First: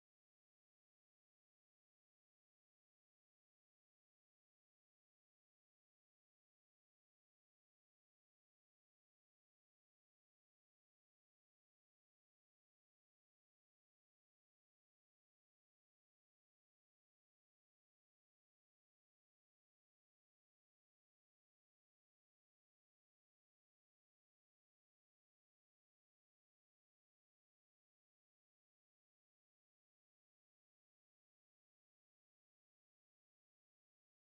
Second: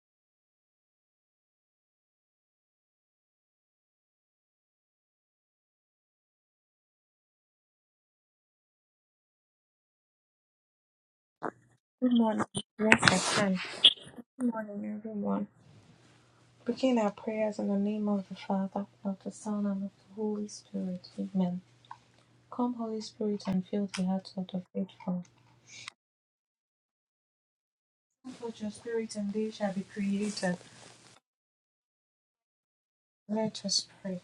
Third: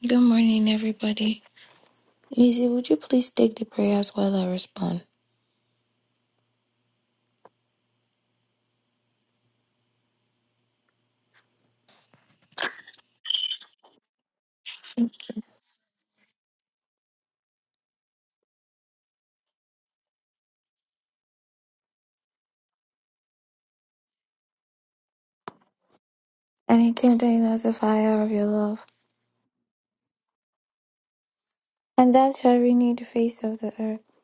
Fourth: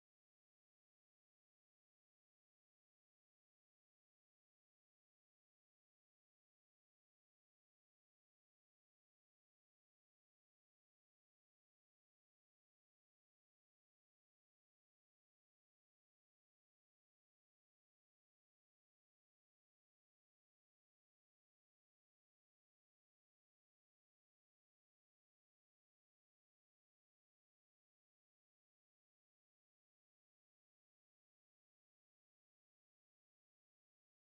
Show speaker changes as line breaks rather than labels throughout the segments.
Good morning, everybody. Lizzie, would you please take the prayers while I respond?
Good morning. Yes, I can. Good morning,
And
everyone. Begin our prayers in the name of the Father, of the Son, and of the Holy Spirit. Amen. Come, Holy Spirit, and fill the hearts of the faithful.
it came down as a fire of
Send
your
forth your
love,
Spirit, and they shall be created.
and thou shalt renew the face of
Let
the
us
earth.
pray.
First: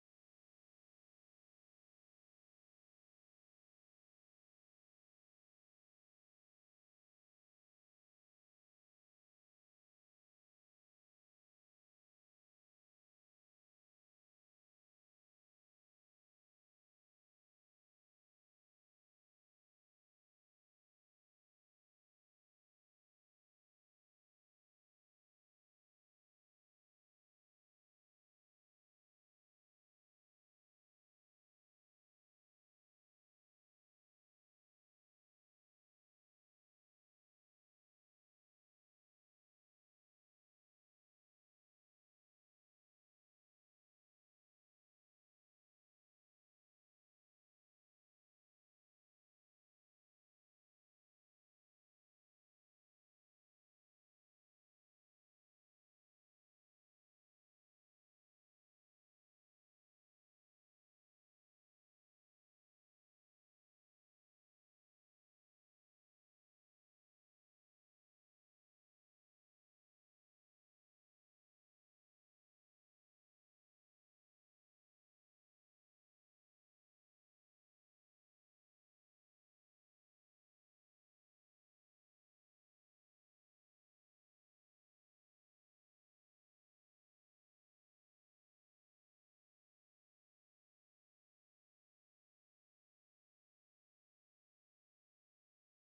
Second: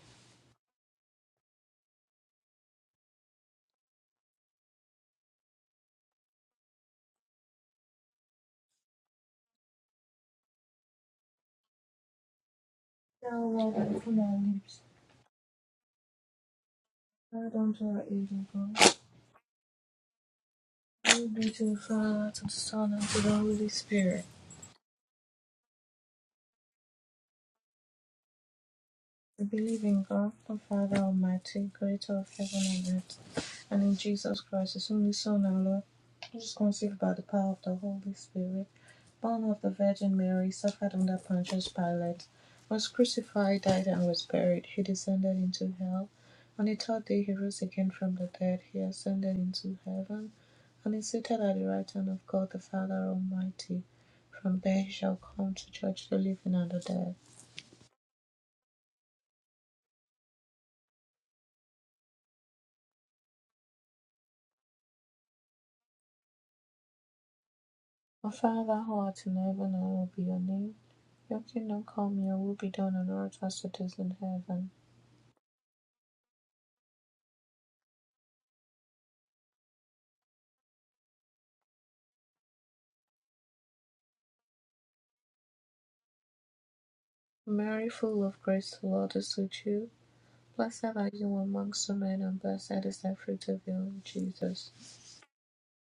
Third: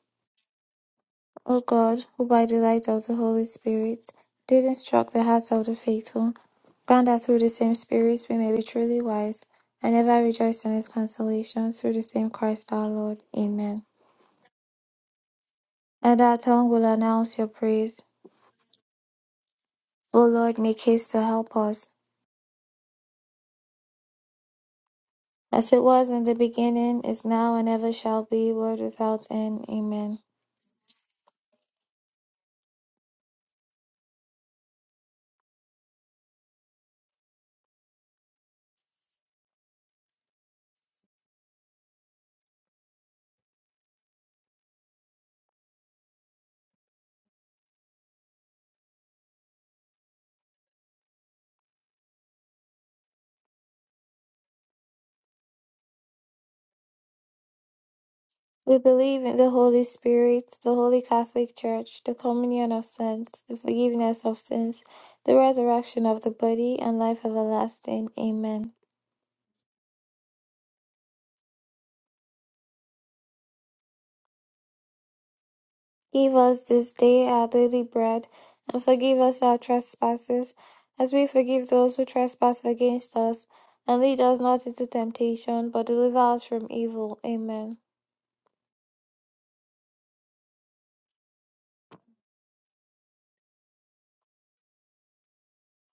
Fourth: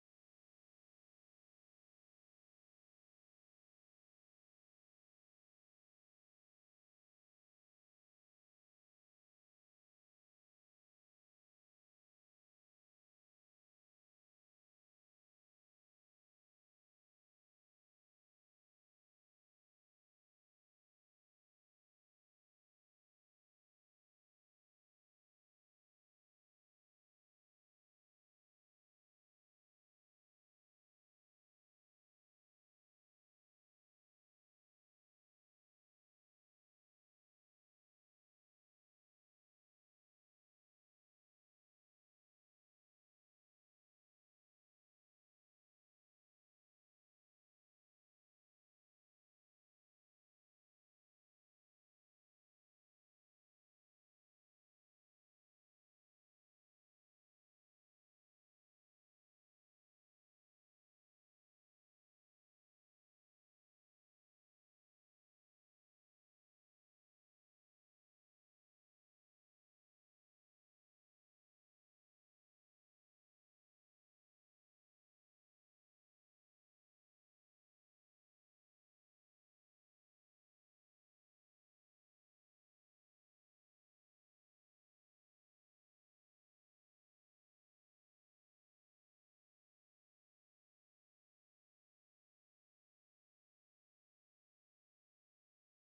O God, who by the light of the Holy Spirit did instruct the hearts of the faithful, grant that through the same Spirit we may be truly wise, and ever rejoice in his consolation through the same Christ our Lord.
Thou Lord,
Amen.
open our lips.
And our tongue will announce your
Add unto our
praise.
aid, O God.
O Lord, make haste to
Glory be
help
to the
us.
Father, to the Son, and to the Holy Spirit.
As it was in the beginning, is now, and ever shall be, world without
I
end.
believe in
Amen.
God, the Father Almighty, creator of heaven and earth, and in Jesus Christ, his only Son, our Lord, who was conceived by the power of the Holy Spirit, born of the Virgin Mary, suffered under Pontius Pilate, was crucified, died, and was buried. He descended into hell. On the third day, he rose again from the dead. He ascended into heaven, and is seated at the right hand of God, the Father Almighty. From there, he shall come to judge the living and the dead.
We believe in the Holy Spirit, the Holy Catholic Church, the communion of saints, the forgiveness of sins, the resurrection of the body, and life everlasting.
A
Amen.
father who art in heaven, hallowed be your name. Your kingdom come, your will be done on earth as it is in heaven.
Give us this day our daily bread, and forgive us our trespasses, as we forgive those who trespass against us. And lead us not into temptation, but deliver us from evil. Amen.
Mary, full of grace, the Lord is with you. Blessed are you amongst women, and blessed is the fruit of your womb, Jesus.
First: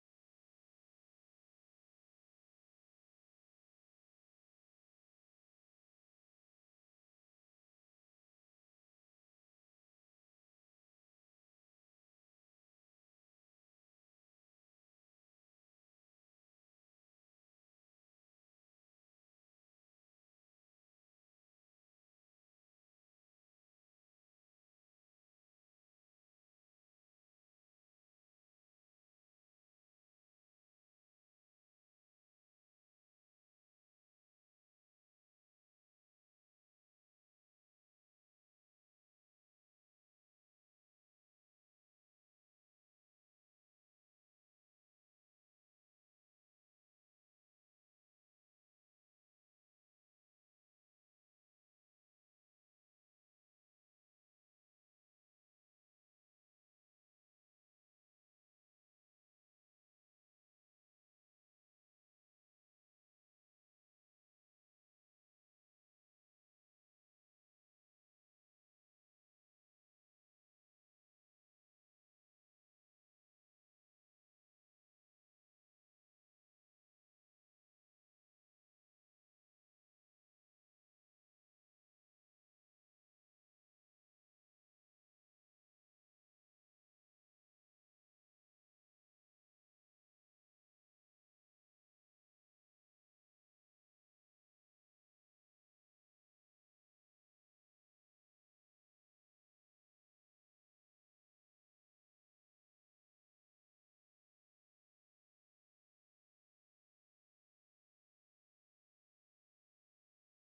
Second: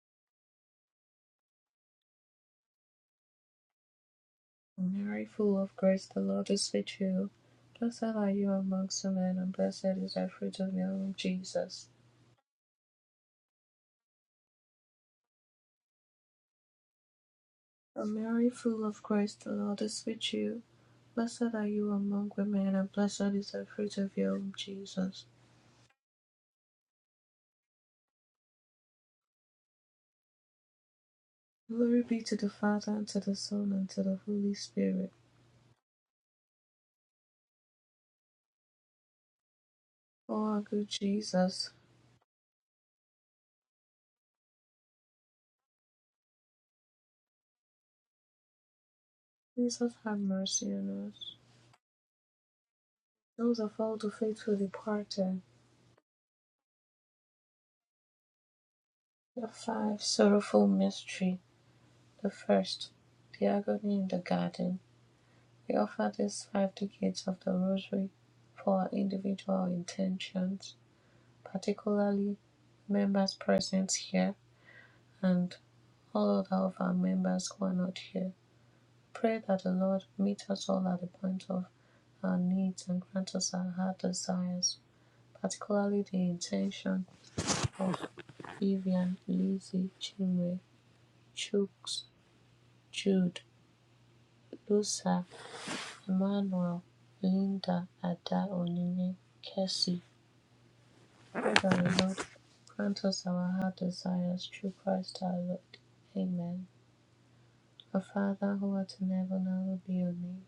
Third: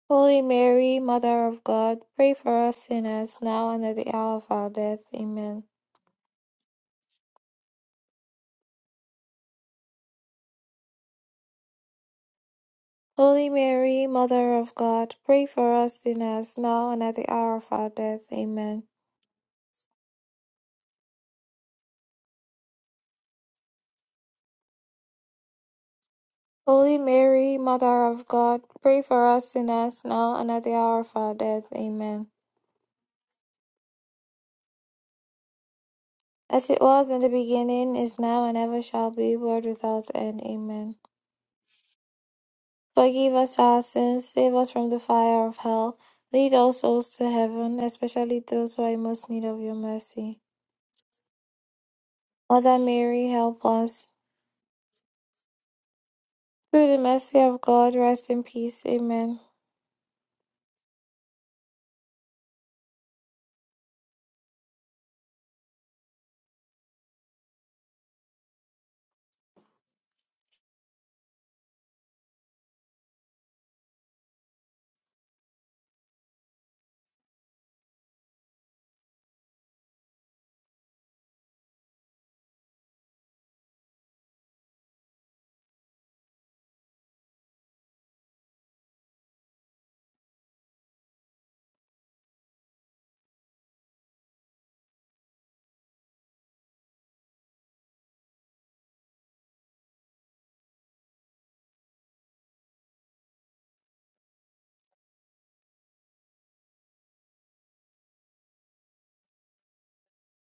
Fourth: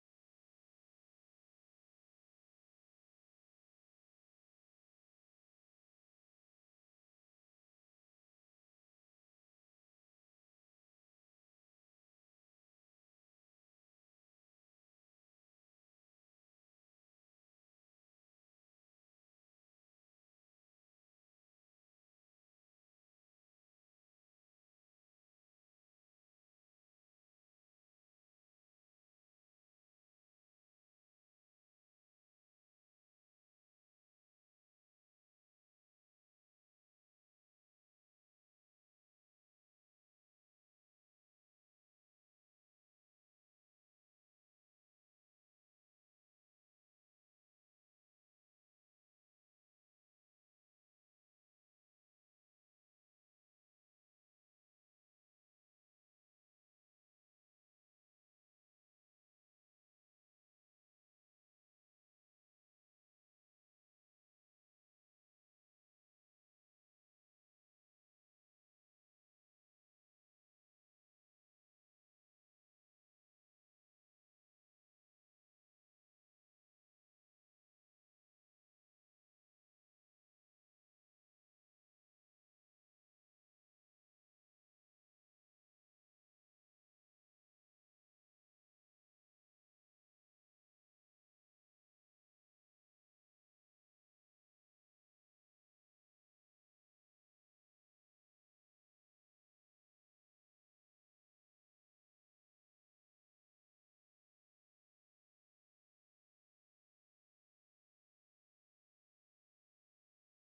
Holy Mary, Mother of God, pray for us sinners, now and at the hour of our death.
Mary, full
Amen.
of grace, the Lord is with you. Blessed are you amongst women, and blessed is the fruit of your womb, Jesus.
Holy Mary, Mother of God, pray for us sinners, now and at the hour of our death.
Mary,
Amen.
full of grace, the Lord is with you. Blessed are you among women, and blessed is the fruit of your womb, Jesus.
Holy Mary, Mother of God, pray for us sinners, now and at the hour of our death.
Glory be
Amen.
to the Father, and to the Son, and to the Holy Spirit.
As it was in the beginning, is now, and ever shall be, world without
O
end.
our good
Amen.
Jesus,
Forgive us our sins, save us from the fire of hell. Lead all souls to heaven, especially those who are in most need of your
Jesus have
mercy.
mercy on us.
Mother Mary,
Those
help
of all
us.
the faithful departed.
Through the mercy of God, rest in peace. Amen.
The five sorrowful mystery. The first, the agony in the garden. We offer these five decades of the Rosary for our individual intentions, particularly members present here and all other of our members who are not here. Pray that the Lord meet us all at the point of our needs and grant us our heart desires, particularly the intention of Vivian, Lizzie, Chinwe, Chooks, Jude, Lusa, Emmanuel, Linda, Ada, Onyinye, Kessie. O that the Lord, grant us our heart desires through Christ our Lord. Amen. Our Father who art in heaven, hallowed be your name.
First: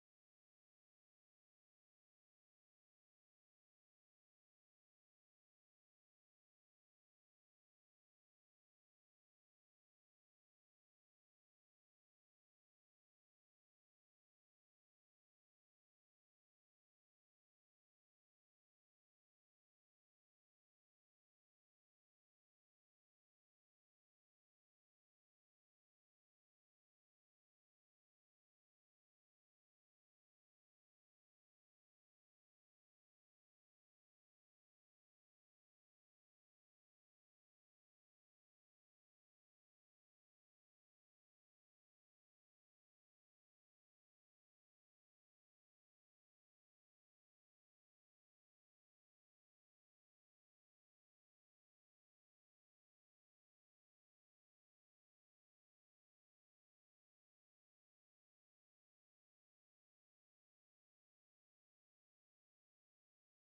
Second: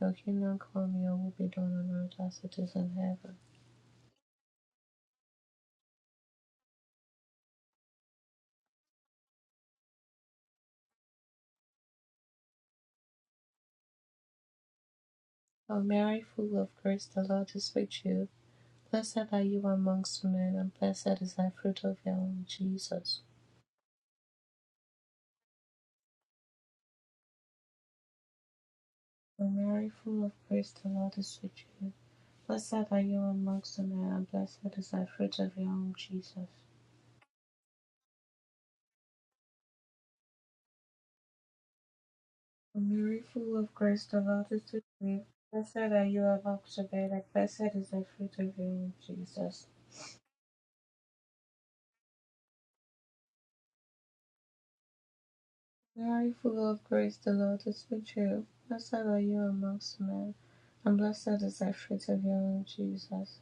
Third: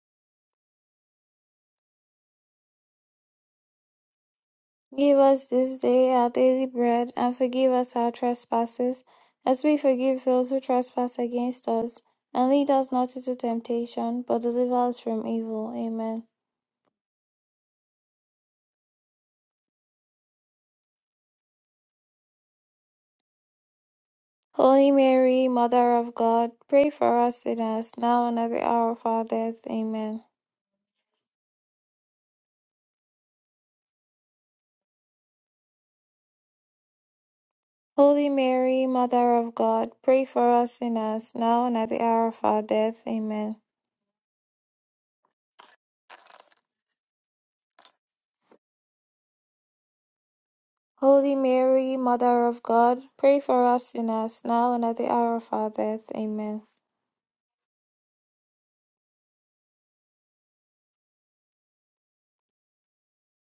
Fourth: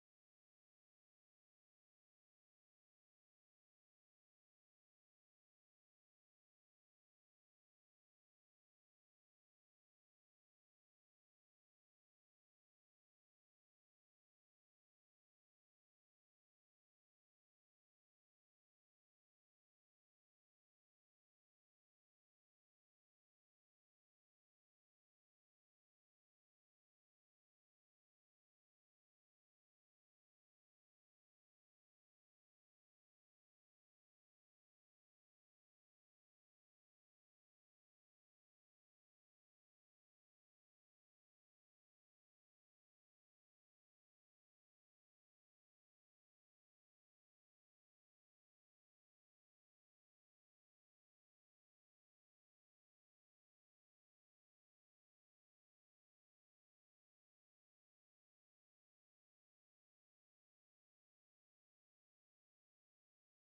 Your kingdom come, your will be done on earth as it is in heaven.
Give us this day our daily bread, and forgive us our trespasses, as we forgive those who trespass against us. And lead us not into temptation, but deliver us from evil.
O Mary,
Amen.
full of grace, the Lord is with you. Blessed are you amongst men, and blessed is thy fruit of your womb, Jesus.
Holy Mary, Mother of God, pray for us sinners, now and at the hour of our
O
death.
Mary,
Amen.
full of grace, the Lord is with you. Blessed are you amongst men, and blessed is thy fruit of your womb, Jesus.
Holy Mary, Mother of God, pray for us sinners, now and at the hour of our
O
death.
Mary,
Amen.
full of grace, the Lord is with you. Blessed are you amongst men, and blessed is thy fruit of your womb, Jesus.
Holy Mary, Mother of God, pray for us sinners, now and at the hour of our
O
death.
Mary,
Amen.
full of grace, the Lord is with you. Blessed are you amongst men, and blessed is thy fruit of your womb, Jesus.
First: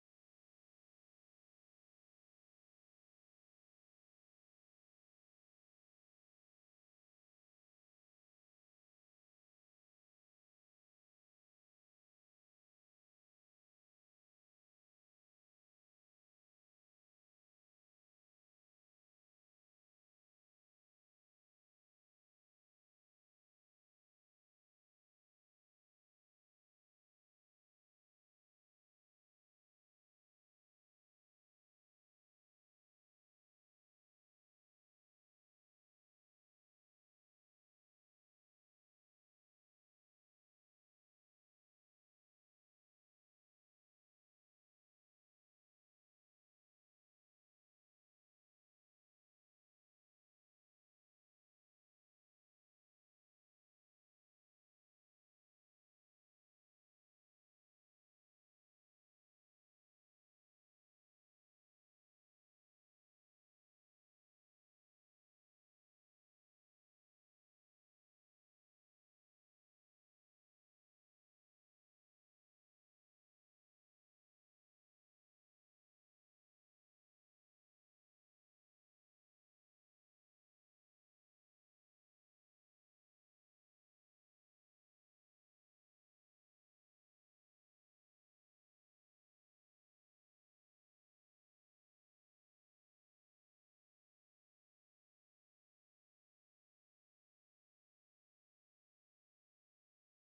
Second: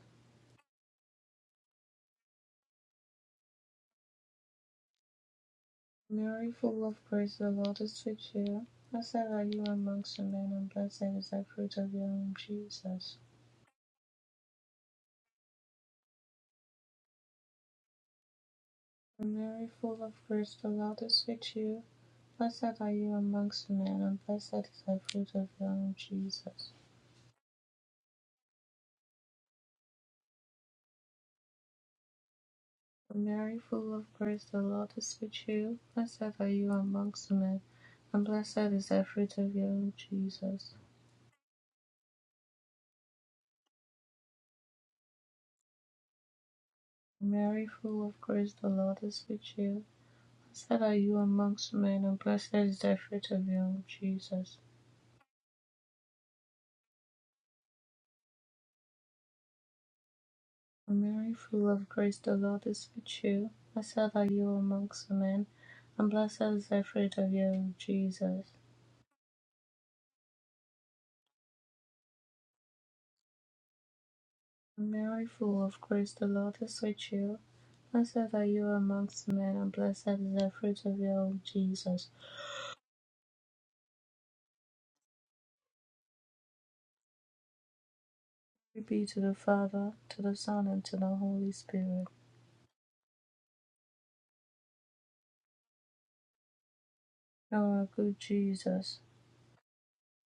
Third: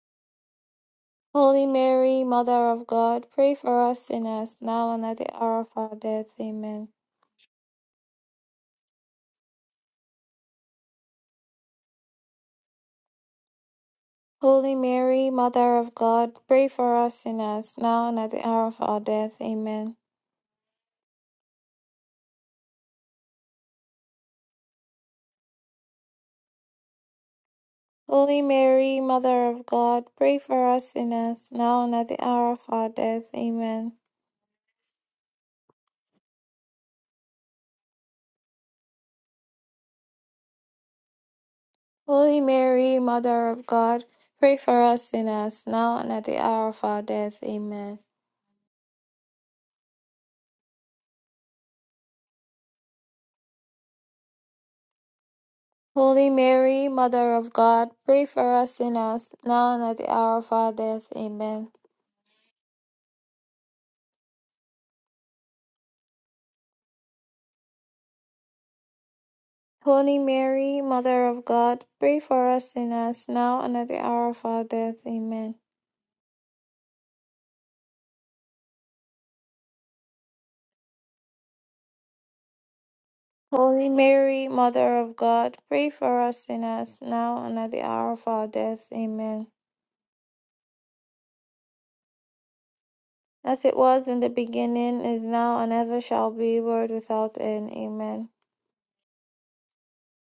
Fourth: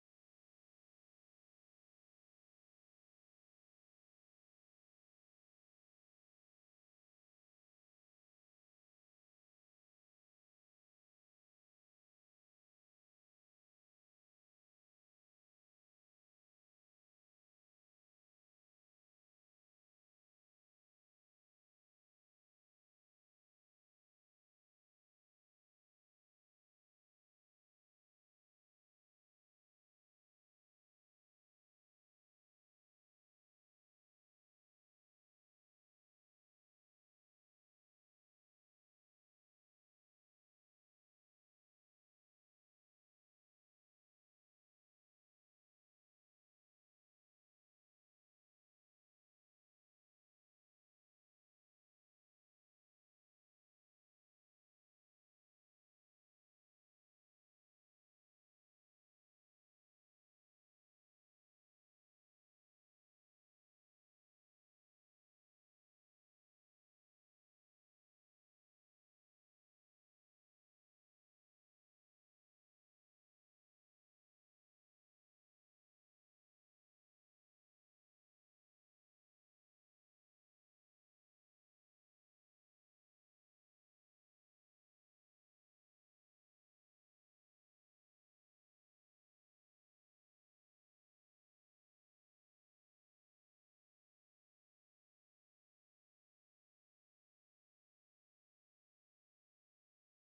Holy Mary, Mother of God, pray for us sinners, now and at the hour of our death.
Mary, full
Amen.
of grace, the Lord is with you. Blessed are you amongst women, and blessed is the fruit of your womb, Jesus.
Holy Mary, Mother of God, pray for us sinners, now and at the hour of our death.
Mary,
Amen.
full of grace, the Lord is with you. Blessed are you amongst men, and blessed is the fruit of your womb, Jesus.
Holy Mary, Mother of God, pray for us sinners, now and at the hour of our death.
Mary,
Amen.
full of grace, the Lord is with you. Blessed are you amongst men, and blessed is the fruit of your womb, Jesus.
Holy Mary, Mother of God, pray for us sinners, now and at the hour of our death.
Mary,
Amen.
full of grace, the Lord is with you. Blessed are you amongst men, and blessed is the fruit of your womb, Jesus.
Holy Mary, Mother of God, pray for us sinners, now and at the hour of our
O
death.
Mary,
Amen.
full of grace, the Lord is with you. Blessed are you amongst men, and blessed is the fruit of your womb, Jesus.
Holy Mary, Mother of God, pray for us sinners, now and at the hour of our
O
death.
Mary,
Amen.
full of grace, the Lord is with you. Blessed are you amongst men, and blessed is the fruit of your womb, Jesus.
Holy Mary, Mother of God, pray for us sinners, now and at the hour of our
Glory
death.
be to the
Amen.
Father, to the Son, and to the Holy Spirit.
As it was in the beginning, is now, and ever shall be, world without end.
O good
Amen.
Jesus,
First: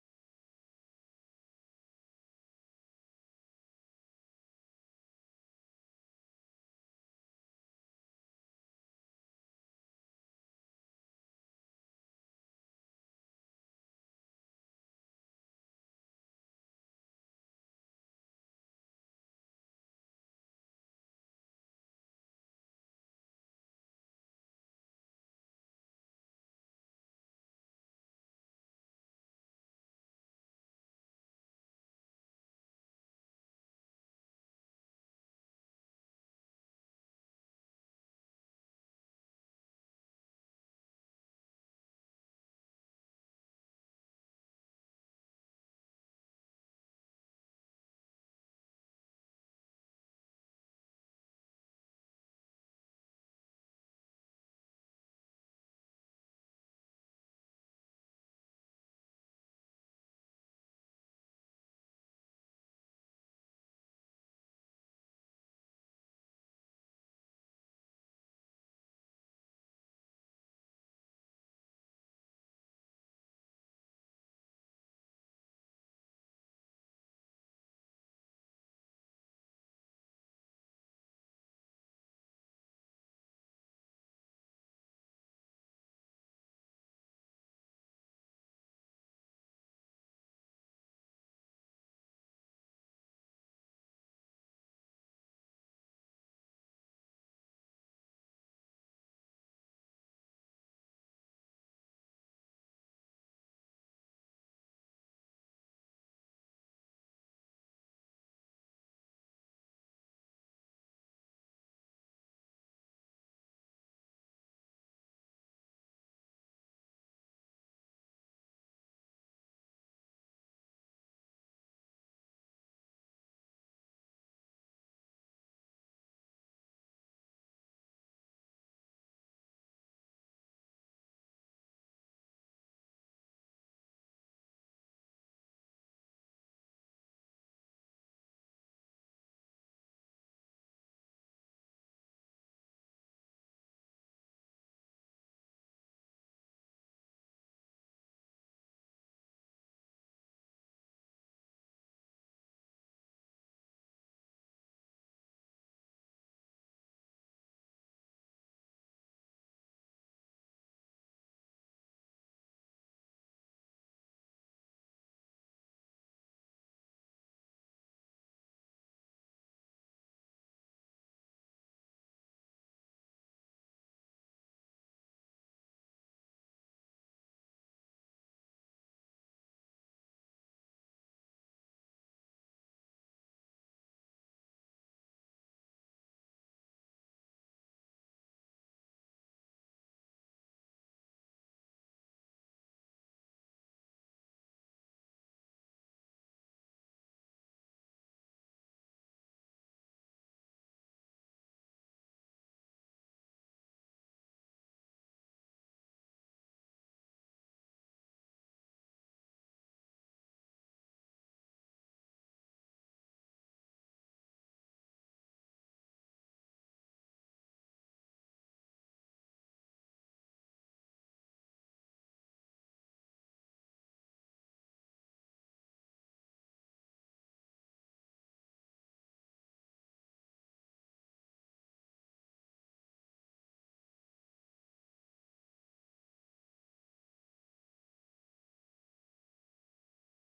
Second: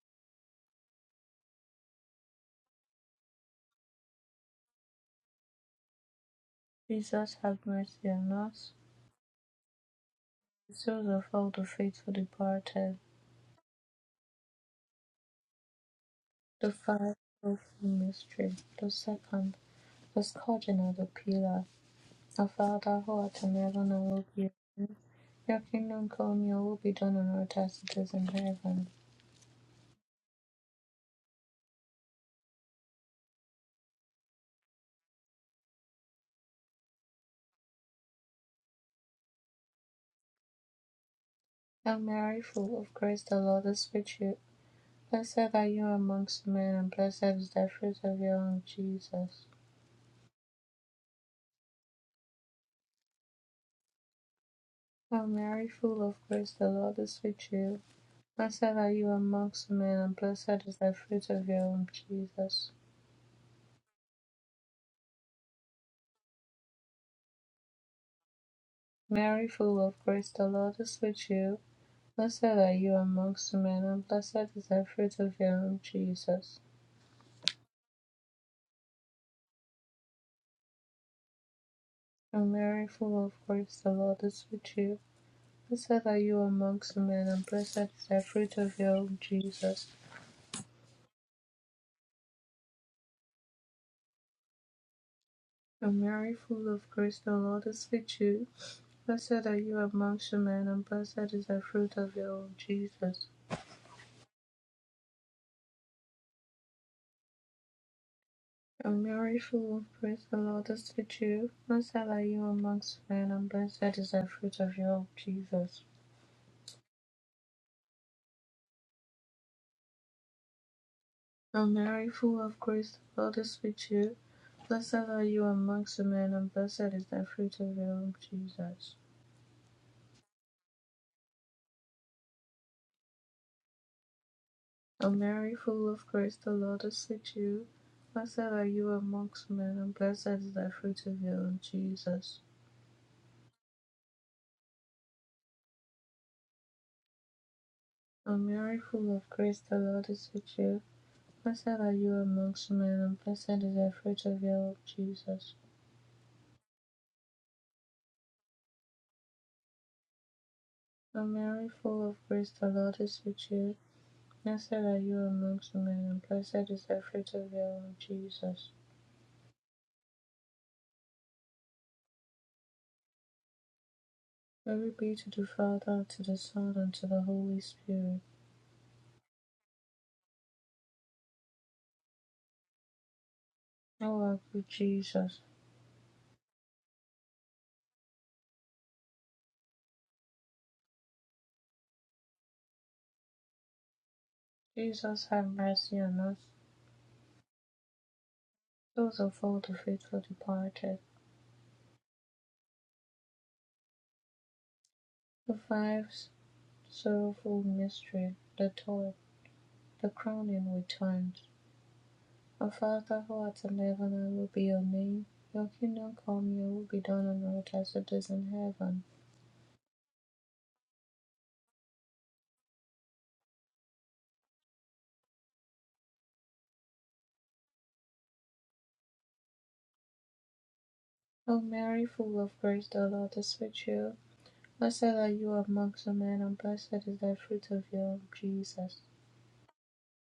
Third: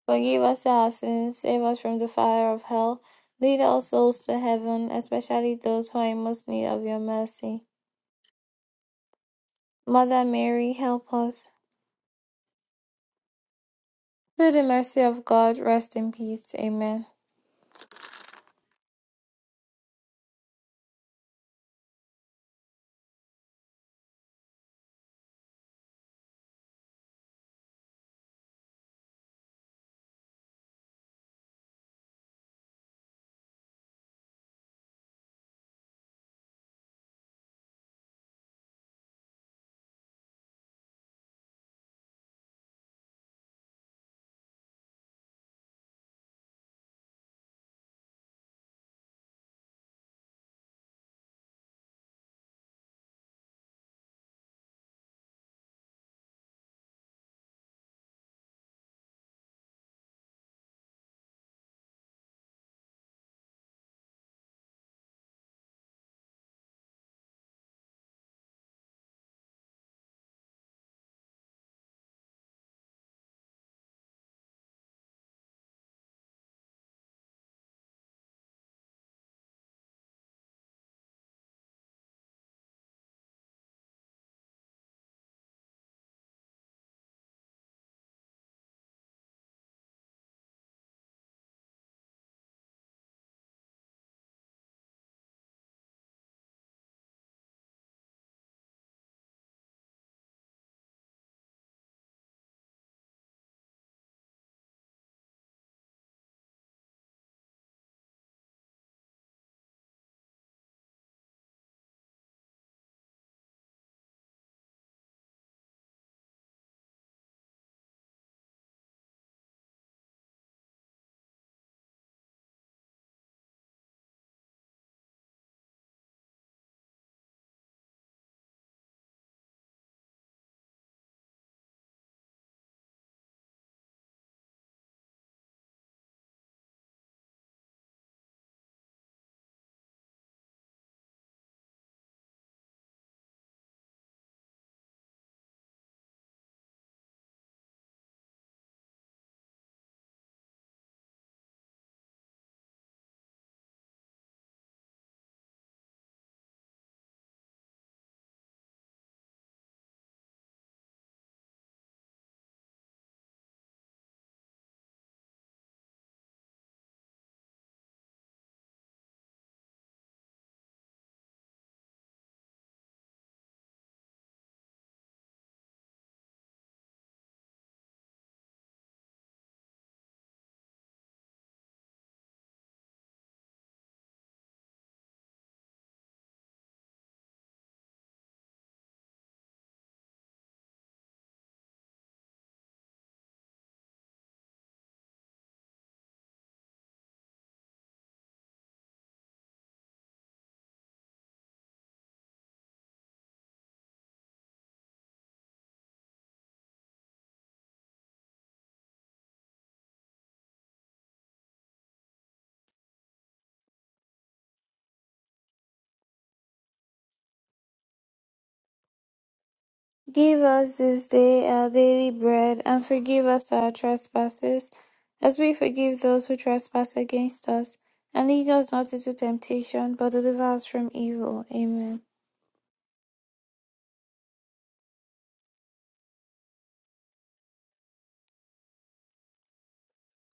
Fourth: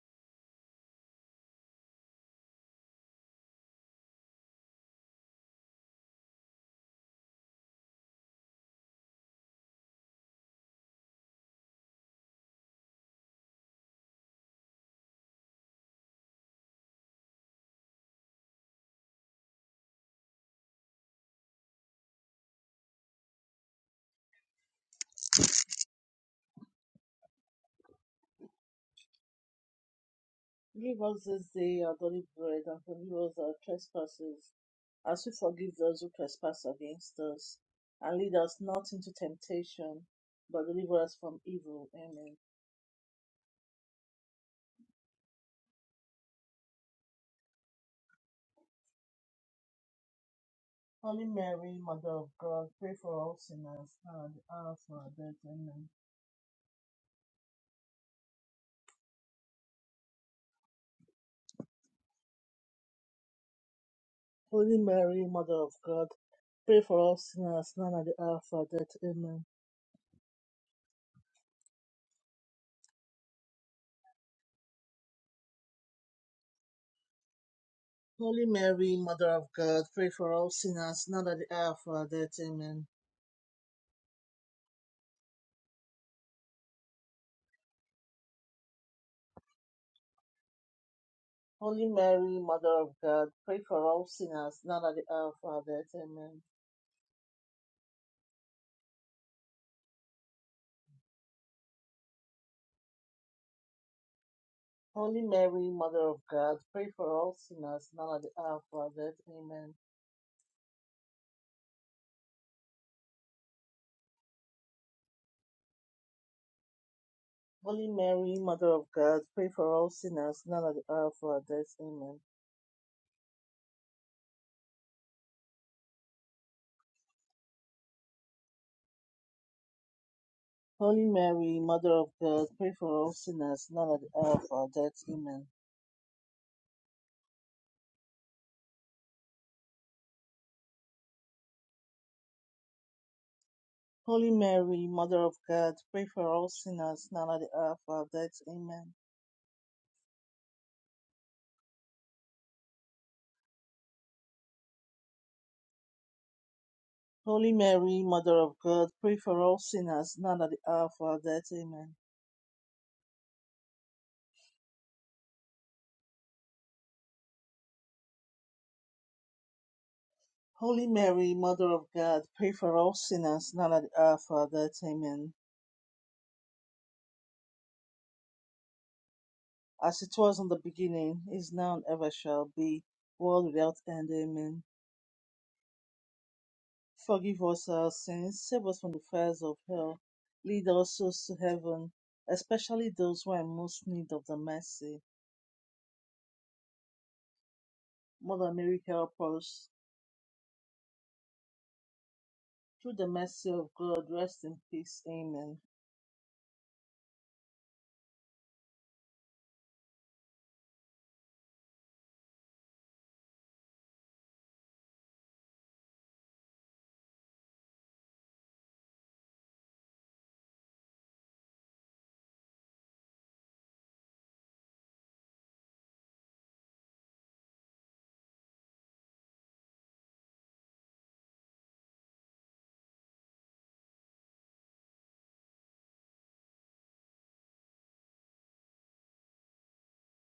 Forgive us our sins, save us from the fire of hell, lead all souls to heaven, especially those who are in most need of your
Jesus, have
mercy.
mercy on us,
Mother Mary,
the souls
help
of
us.
all the faithful departed,
Through the mercy of God, rest in peace.
the
Amen.
five of mystery, the second was Cardinal Opila of Idaho at Nairobi. Your kingdom come, your will be done on earth as it is in heaven.
Give us this day our daily bread, and forgive us our trespasses, as we forgive those who trespass against us. And lead us not into temptation, but deliver us from evil.
Hail
Amen.
Mary, full of grace, the Lord is with you. Blessed are you amongst men, and blessed is the fruit of your womb, Jesus.
Holy Mary, Mother of God, pray for all sinners, now and at the hour of our
Hail
death.
Mary,
Amen.
full of grace, the Lord is with you. Blessed are you amongst men, and blessed is the fruit of your womb, Jesus.
Holy Mary, Mother of God, pray for all sinners, now and at the hour of our death. Amen.
Mary, full of grace, the Lord is with you. Blessed are you amongst men, and blessed is the fruit of your womb, Jesus.
Holy Mary, Mother of God, pray for all sinners, now and at the hour of our death.
O
Amen.
Mary, full of grace, the Lord is with you. Blessed are you amongst men, and blessed is the fruit of your womb, Jesus.
Holy Mary, Mother of God, pray for all sinners, now at the hour of our death.
O Mary,
Amen.
full of grace, the Lord is with you. Blessed are you amongst men, and blessed is the fruit of your womb, Jesus.
Holy Mary, Mother of God, pray for all sinners, now at the hour of our
O
death.
Mary,
Amen.
full of grace, the Lord is with you. Blessed are you amongst men, and blessed is the fruit of your womb, Jesus.
Holy Mary, Mother of God, pray for all sinners, now at the hour of our
O
death.
Mary,
Amen.
full of grace, the Lord is with you. Blessed are you amongst men, and blessed is the fruit of your womb, Jesus.
Holy Mary, Mother of God, pray for all sinners, now at the hour of our death.
O
Amen.
Mary, full of grace, the Lord is with you. Blessed are you amongst men, and blessed is the fruit of your womb, Jesus.
Holy Mary, Mother of God, pray for all sinners, now at the hour of our death.
O Mary,
Amen.
full of grace, the Lord is with you. Blessed are you amongst men, and blessed is the fruit of your womb, Jesus.
Holy Mary, Mother of God, pray for all sinners, now at the hour of our
O
death.
Mary,
Amen.
full of grace, the Lord is with you. Blessed are you amongst men, and blessed is the fruit of your womb, Jesus.
Holy Mary, Mother of God, pray for us sinners now and at the hour of our death.
Glory be to
Amen.
the Father, to the Son, and to the Holy Spirit.
As it was in the beginning, is now, and ever shall be, world without end.
O our
Amen.
good Jesus,
Forgive us our sins, save us from the fires of hell, lead our souls to heaven, especially those who are in most need of the mercy.
Jesus have mercy on us,
Mother Mary, help
those of all
us.
the faithful departed.
Through the mercy of God, rest in peace. Amen.
The five sorrowful mystery, the toil, the crowning with times. Our Father who art in heaven, hallowed be your name. Your kingdom come, your will be done on earth as it is in heaven.
Give us this day our daily bread, and forgive us our trespasses, as we forgive those who trespass against us. And lead us not into temptation, but deliver us from evil.
O
Amen.
Mary, full of grace, the Lord is with you. Blessed are you amongst the men, and blessed is the fruit of your womb, Jesus.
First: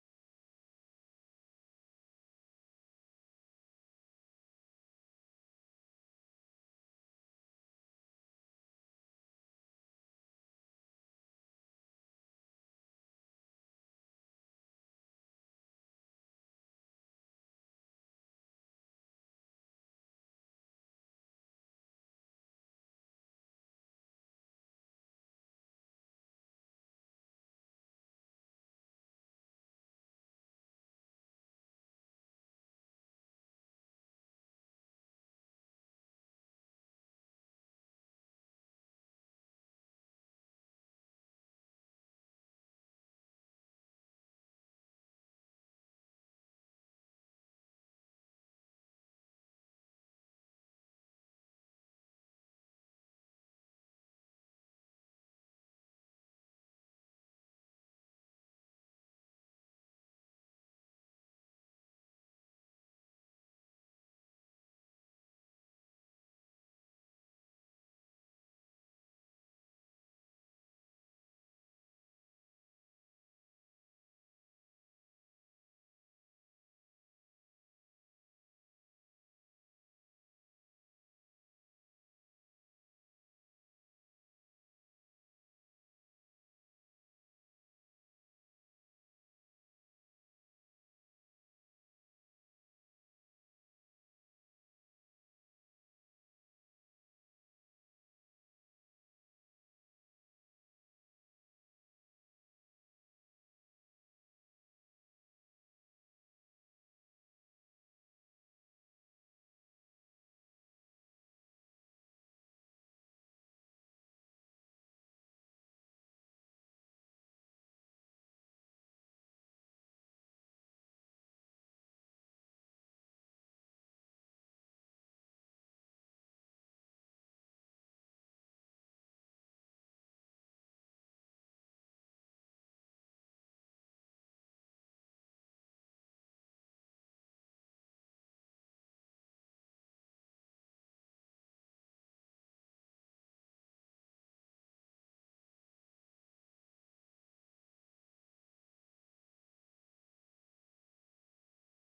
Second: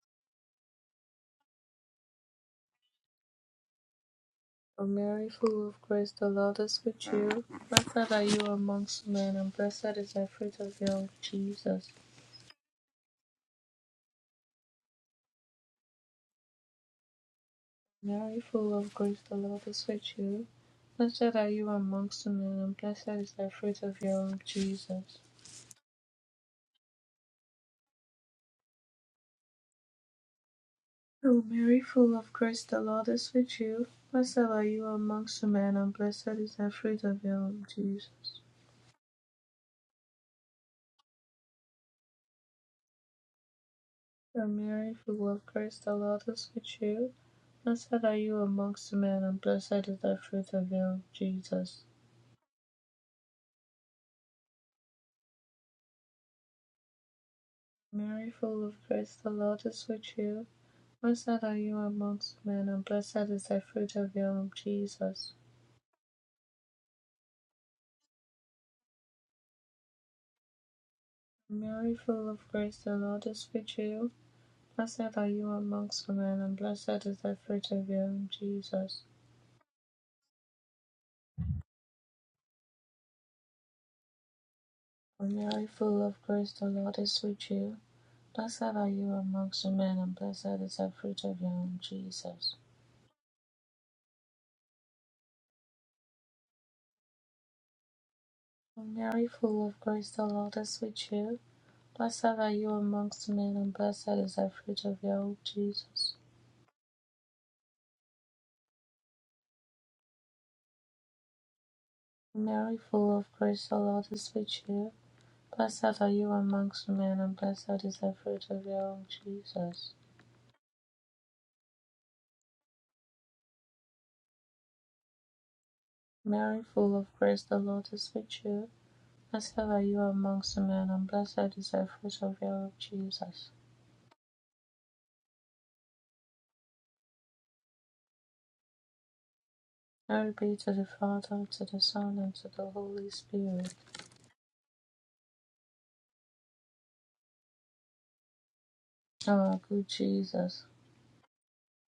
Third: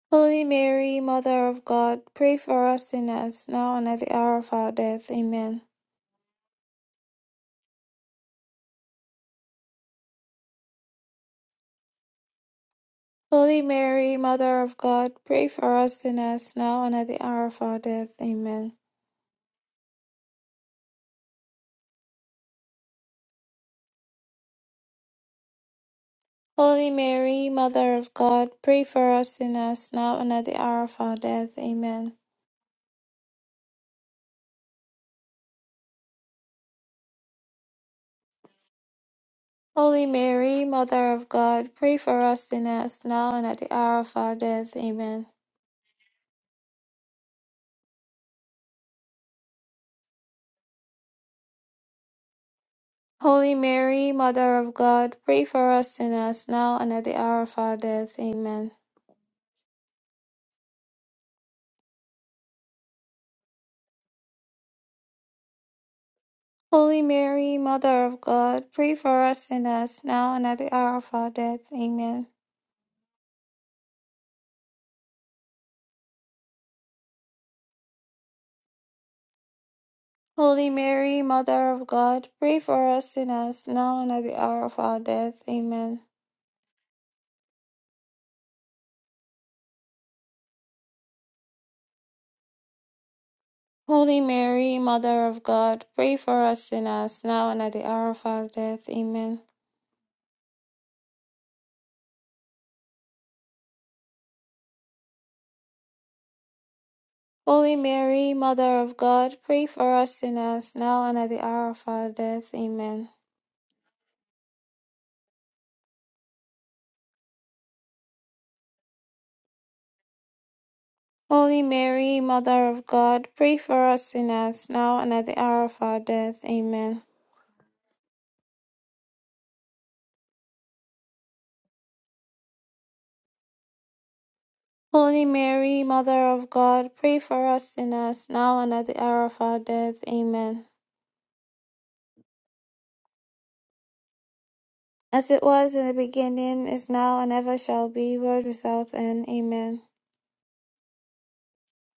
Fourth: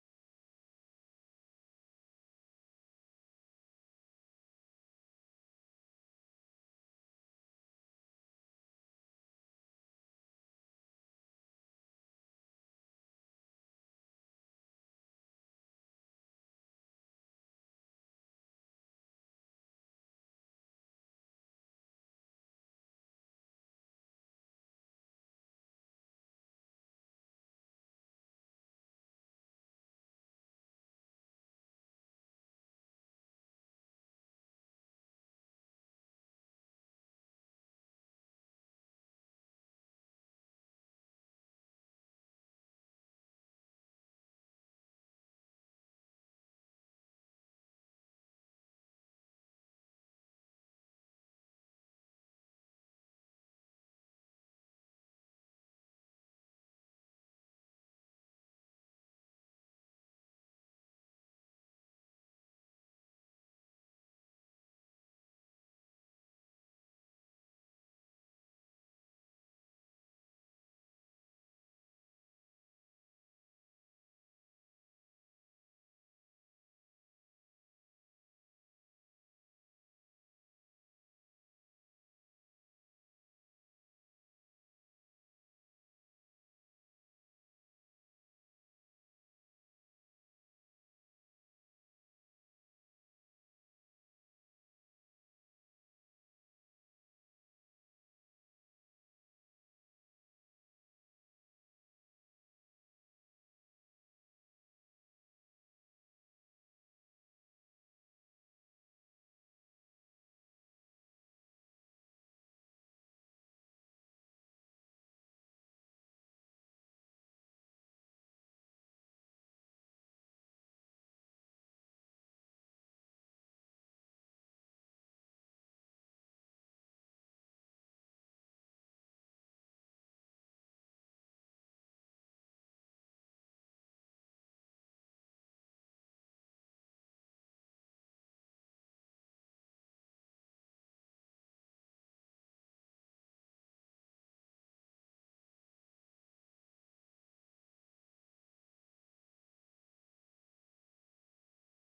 Holy Mary, Mother of God, pray for us sinners, now and at the hour of our
O
death.
Mary,
Amen.
full of grace, the Lord is with you. Blessed are you amongst men, and blessed is the fruit of your womb, Jesus.
Holy Mary, Mother of God, pray for us sinners, now and at the hour of our death.
Mary, full
Amen.
of grace, the Lord is with you. Blessed are you amongst men, and blessed is the fruit of your womb, Jesus.
Holy Mary, Mother of God, pray for us sinners, now and at the hour of our
O
death.
Mary,
Amen.
full of grace, the Lord is with you. Blessed are you amongst men, and blessed is the fruit of your womb, Jesus.
Holy Mary, Mother of God, pray for us sinners, now and at the hour of our
O
death.
Mary,
Amen.
full of grace, the Lord is with you. Blessed are you amongst men, and blessed is the fruit of your womb, Jesus.
Holy Mary, Mother of God, pray for us sinners, now and at the hour of our death.
Mary, full
Amen.
of grace, the Lord is with you. Blessed are you amongst men, and blessed is the fruit of your womb, Jesus.
Holy Mary, Mother of God, pray for us sinners, now and at the hour of our death.
Mary,
Amen.
full of grace, the Lord is with you. Blessed are you amongst men, and blessed is the fruit of your womb, Jesus.
Holy Mary, Mother of God, pray for us sinners, now and at the hour of our death.
Mary,
Amen.
full of grace, the Lord is with you. Blessed are you amongst men, and blessed is the fruit of your womb, Jesus.
Holy Mary, Mother of God, pray for us sinners, now and at the hour of our death.
Mary,
Amen.
full of grace, the Lord is with you. Blessed are you amongst men, and blessed is the fruit of your womb, Jesus.
Holy Mary, Mother of God, pray for us sinners, now and at the hour of our death.
Mary,
Amen.
full of grace, the Lord is with you. Blessed are you amongst women, and blessed is the fruit of your womb, Jesus.
Holy Mary, Mother of God, pray for us sinners, now and at the hour of our death.
Mary, full
Amen.
of grace, the Lord is with you. Blessed are you amongst women, and blessed is the fruit of your womb, Jesus.
Holy Mary, Mother of God, pray for us sinners, now and at the hour of our death.
Glory be
Amen.
to the Father, to the Son, and to the Holy Spirit.
As it was in the beginning, is now, and ever shall be, world without end.
O Our
Amen.
good Jesus,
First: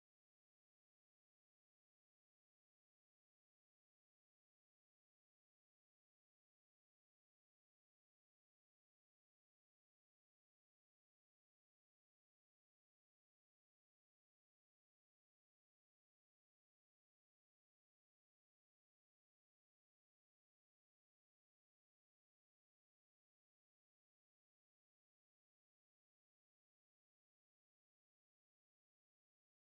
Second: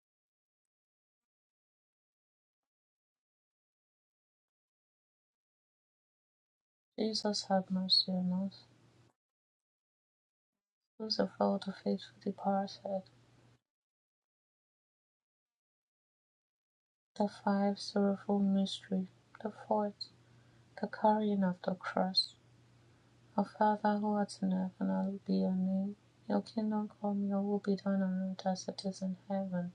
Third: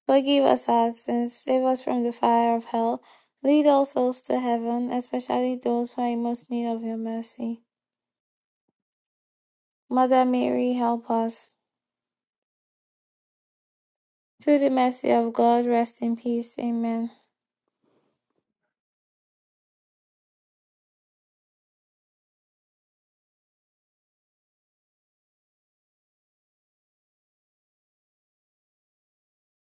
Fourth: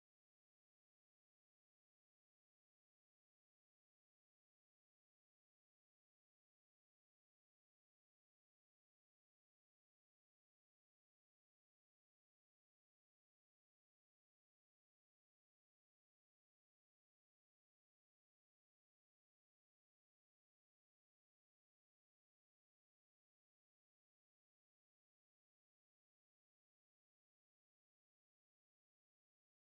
Forgive us our sins, save us from the fire of hell, lead all souls to heaven, especially those who are in most need of your
Jesus
mercy.
have mercy on us.
Mother Mary, help
Those of
us.
all the faithful departed,
To the mercy of God, rest in peace. Amen.
the five sorrowful mystery, the fourth, the carrying of the cross. Our Father who art in heaven, hallowed be your name. Your kingdom come, your will be done on earth as it is in heaven.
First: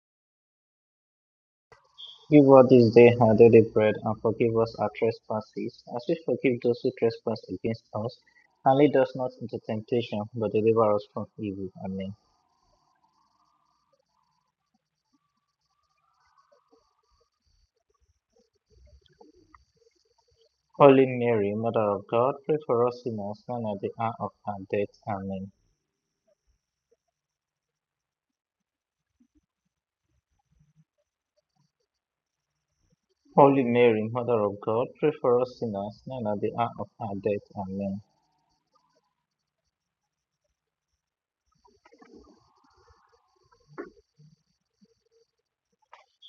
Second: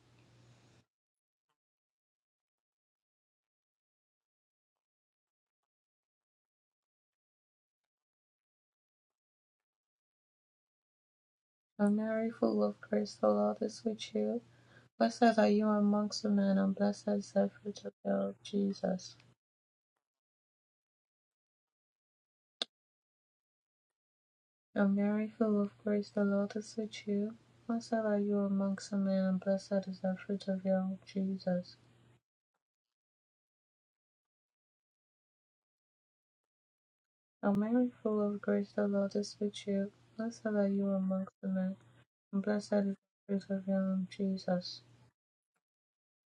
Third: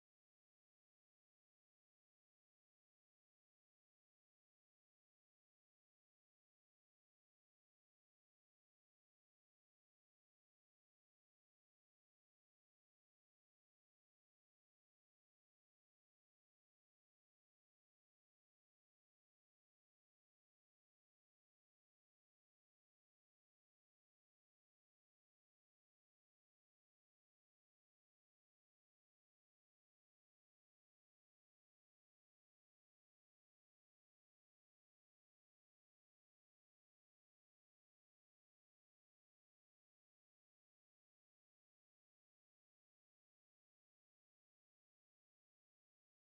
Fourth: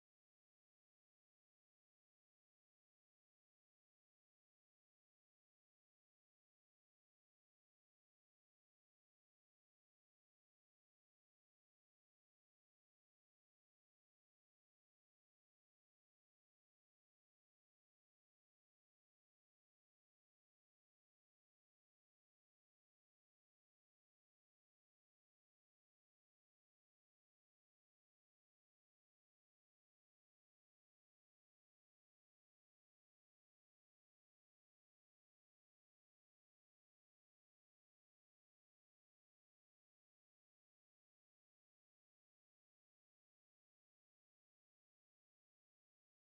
Give us this day our daily bread, and forgive us our trespasses, as we forgive those who trespass against us. And lead us not into temptation, but deliver us from evil.
O
Amen.
Mary, full of grace, the Lord is with you. Blessed are you amongst men, and blessed is the fruit of your womb, of Jesus.
Holy Mary, Mother of God, pray for us sinners, now and at the hour of our
O
death.
Mary,
Amen.
full of grace, the Lord is with you. Blessed are you amongst men, and blessed is the fruit of your womb, Jesus.
Holy Mary, Mother of God, pray for us sinners, now and at the hour of our death.
O Mary,
Amen.
full of grace, the Lord is with you. Blessed are you amongst men, and blessed is the fruit of your womb, Jesus.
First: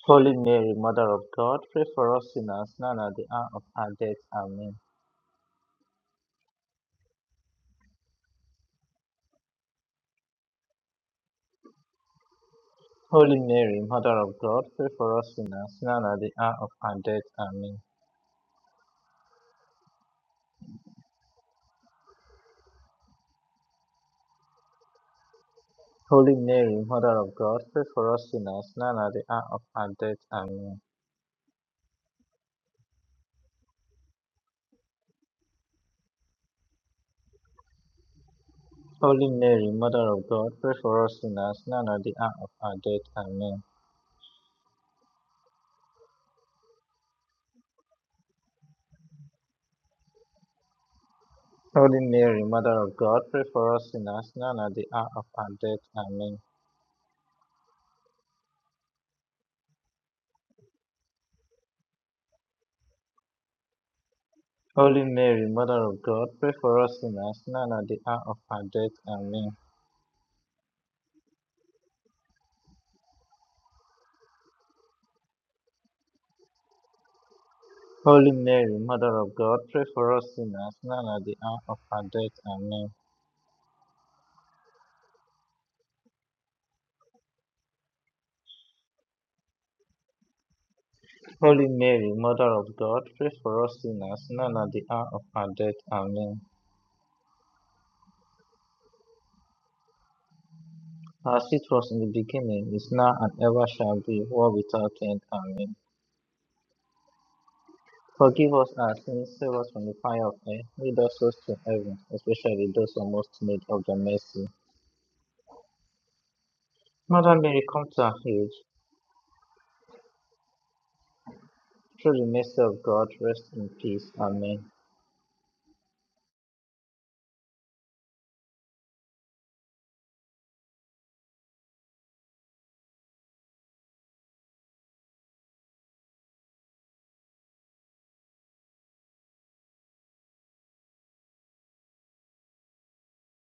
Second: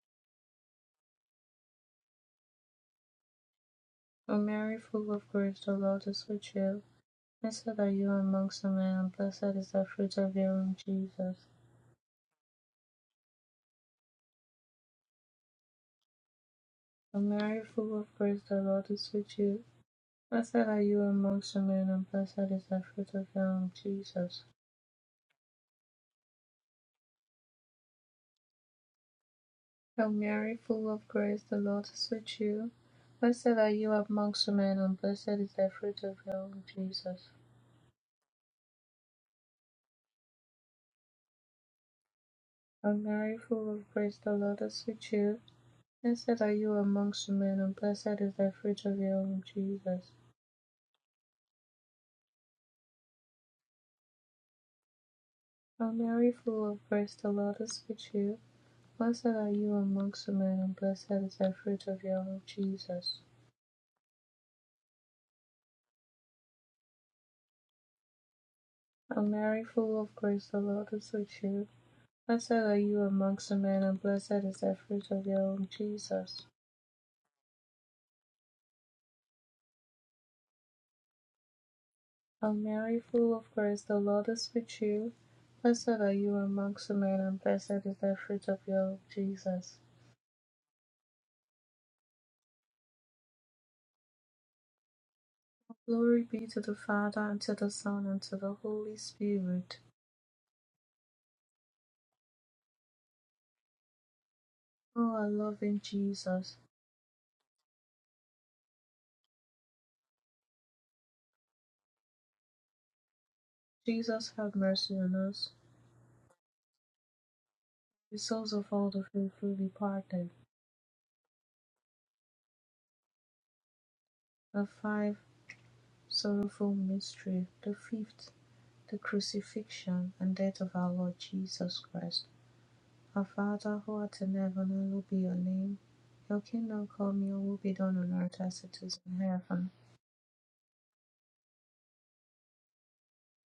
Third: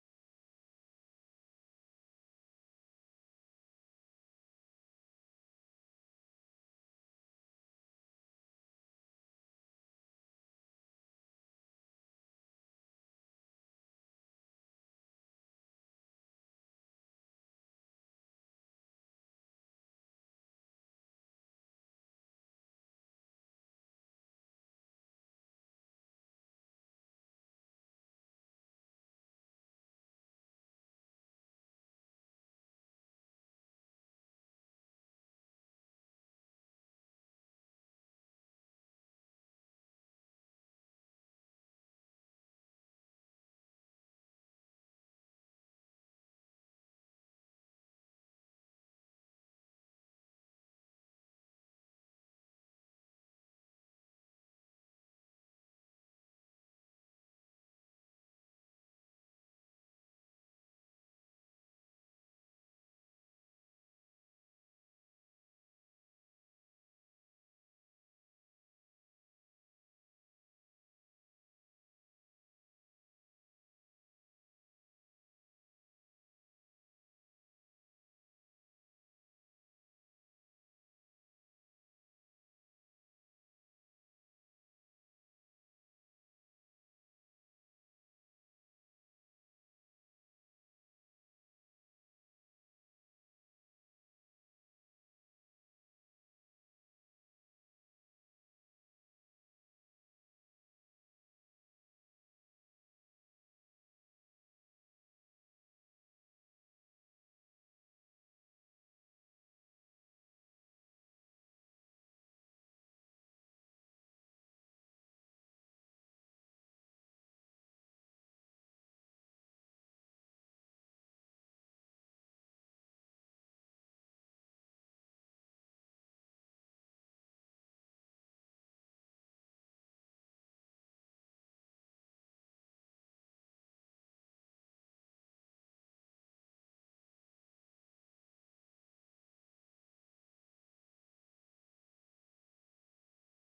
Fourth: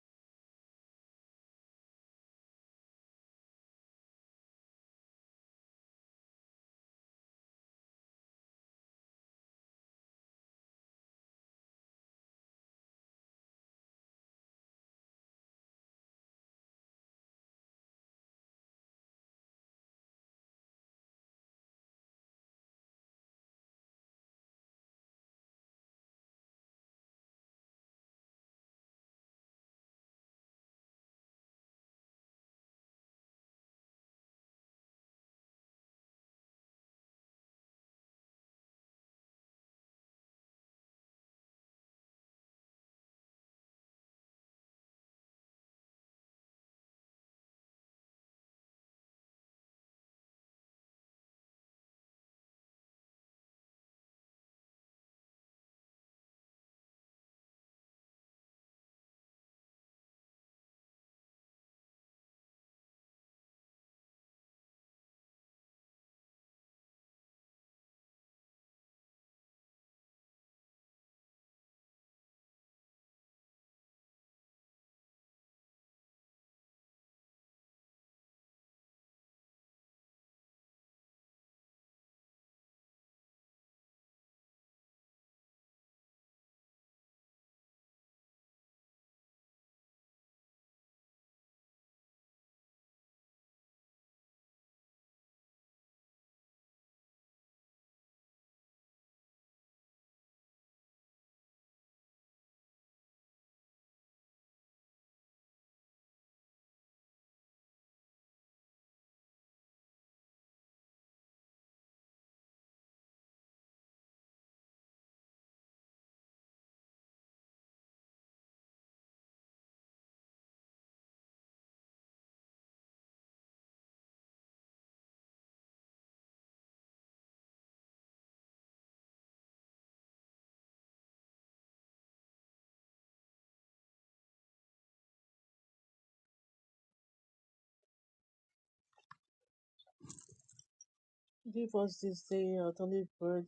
Holy Mary, Mother of God, pray for us sinners, now and at the hour of our death.
O
Amen.
Mary, full of grace, the Lord is with you. Blessed are you amongst women, and blessed is the fruit of your womb, Jesus.
Holy Mary, Mother of God, pray for us sinners, now at the hour of our
O
death.
Mary,
Amen.
full of grace, the Lord is with you. Blessed are you amongst women, and blessed is the fruit of your womb, Jesus.
Holy Mary, Mother of God, pray for us sinners, now and at the hour of our
O
death.
Mary,
Amen.
full of grace, the Lord is with you. Blessed are you amongst women, and blessed is the fruit of your womb, Jesus.
Holy Mary, Mother of God, pray for us sinners, now and at the hour of our
O
death.
Mary,
Amen.
full of grace, the Lord is with you. Blessed are you amongst women, and blessed is the fruit of your womb, Jesus.
Holy Mary, Mother of God, pray for us sinners, now and at the hour of our death.
O Mary,
Amen.
full of grace, the Lord is with you. Blessed are you amongst men, and blessed is the fruit of your womb, Jesus.
Holy Mary, Mother of God, pray for us sinners, now and at the hour of our death.
O
Amen.
Mary, full of grace, the Lord is with you. Blessed are you amongst men, and blessed is the fruit of your womb, Jesus.
Holy Mary, Mother of God, pray for us sinners, now and at the hour of our death.
O
Amen.
Mary, full of grace, the Lord is with you. Blessed are you amongst men, and blessed is the fruit of your womb, Jesus.
Holy Mary, Mother of God, pray for us sinners, now and at the hour of our death.
Glory
Amen.
be to the Father, and to the Son, and to the Holy Spirit.
As it was in the beginning, is now, and ever shall be, world without
O
end.
our
Amen.
loving Jesus.
Forgive us our sins, save us from the fire of hell, lead us souls to heaven, especially those who most need of the
Jesus
mercy.
have mercy on us.
Mother Mary, come to our
The
aid.
souls of all the faithful departed.
Through the mercy of God, rest in peace. Amen.
The five sorrowful mystery. The fifth, the crucifixion and death of our Lord Jesus Christ. Our Father who art in heaven, hallowed be your name. Your kingdom come, your will be done on earth as it is in heaven.
Give us this day our daily bread,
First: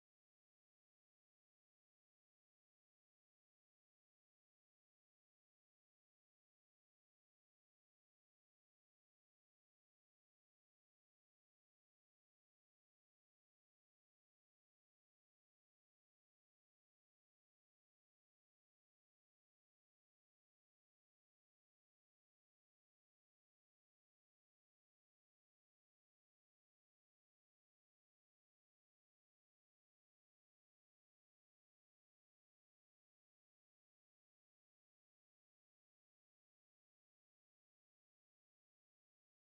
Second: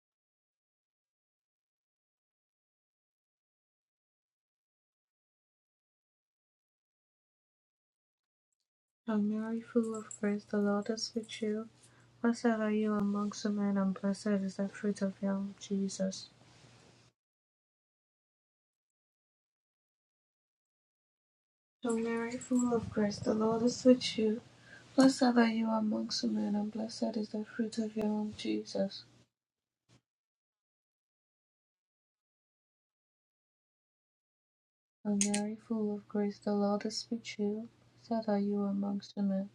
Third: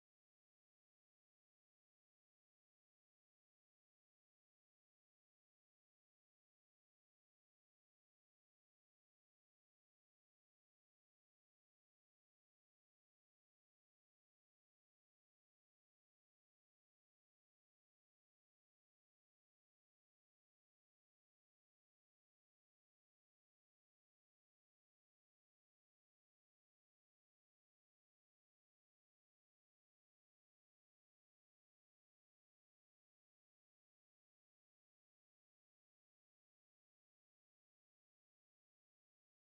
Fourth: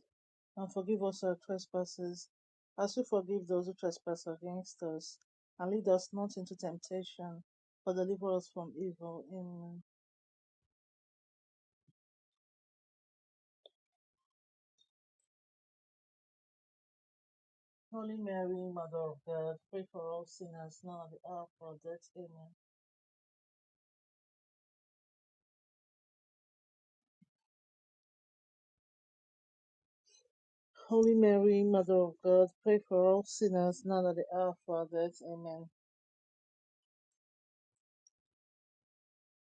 and forgive us our trespasses, as we forgive those who trespass against us. And lead us not into temptation, but deliver us from
Hail
evil.
Mary,
Amen.
full of grace, the Lord is with you. Blessed are you amongst women, and blessed is the fruit of your womb, Jesus.
Holy Mary, Mother of God, pray for all sinners now and at the hour of our
Hail
death.
Mary,
Amen.
full of grace, the Lord is with you. Blessed are you amongst men, and blessed is the fruit of your womb, Jesus.
Holy Mary, Mother of God, pray for all sinners now and at the hour of our death.
O Mary,
Amen.
full of grace, the Lord is with you. Blessed are you amongst men,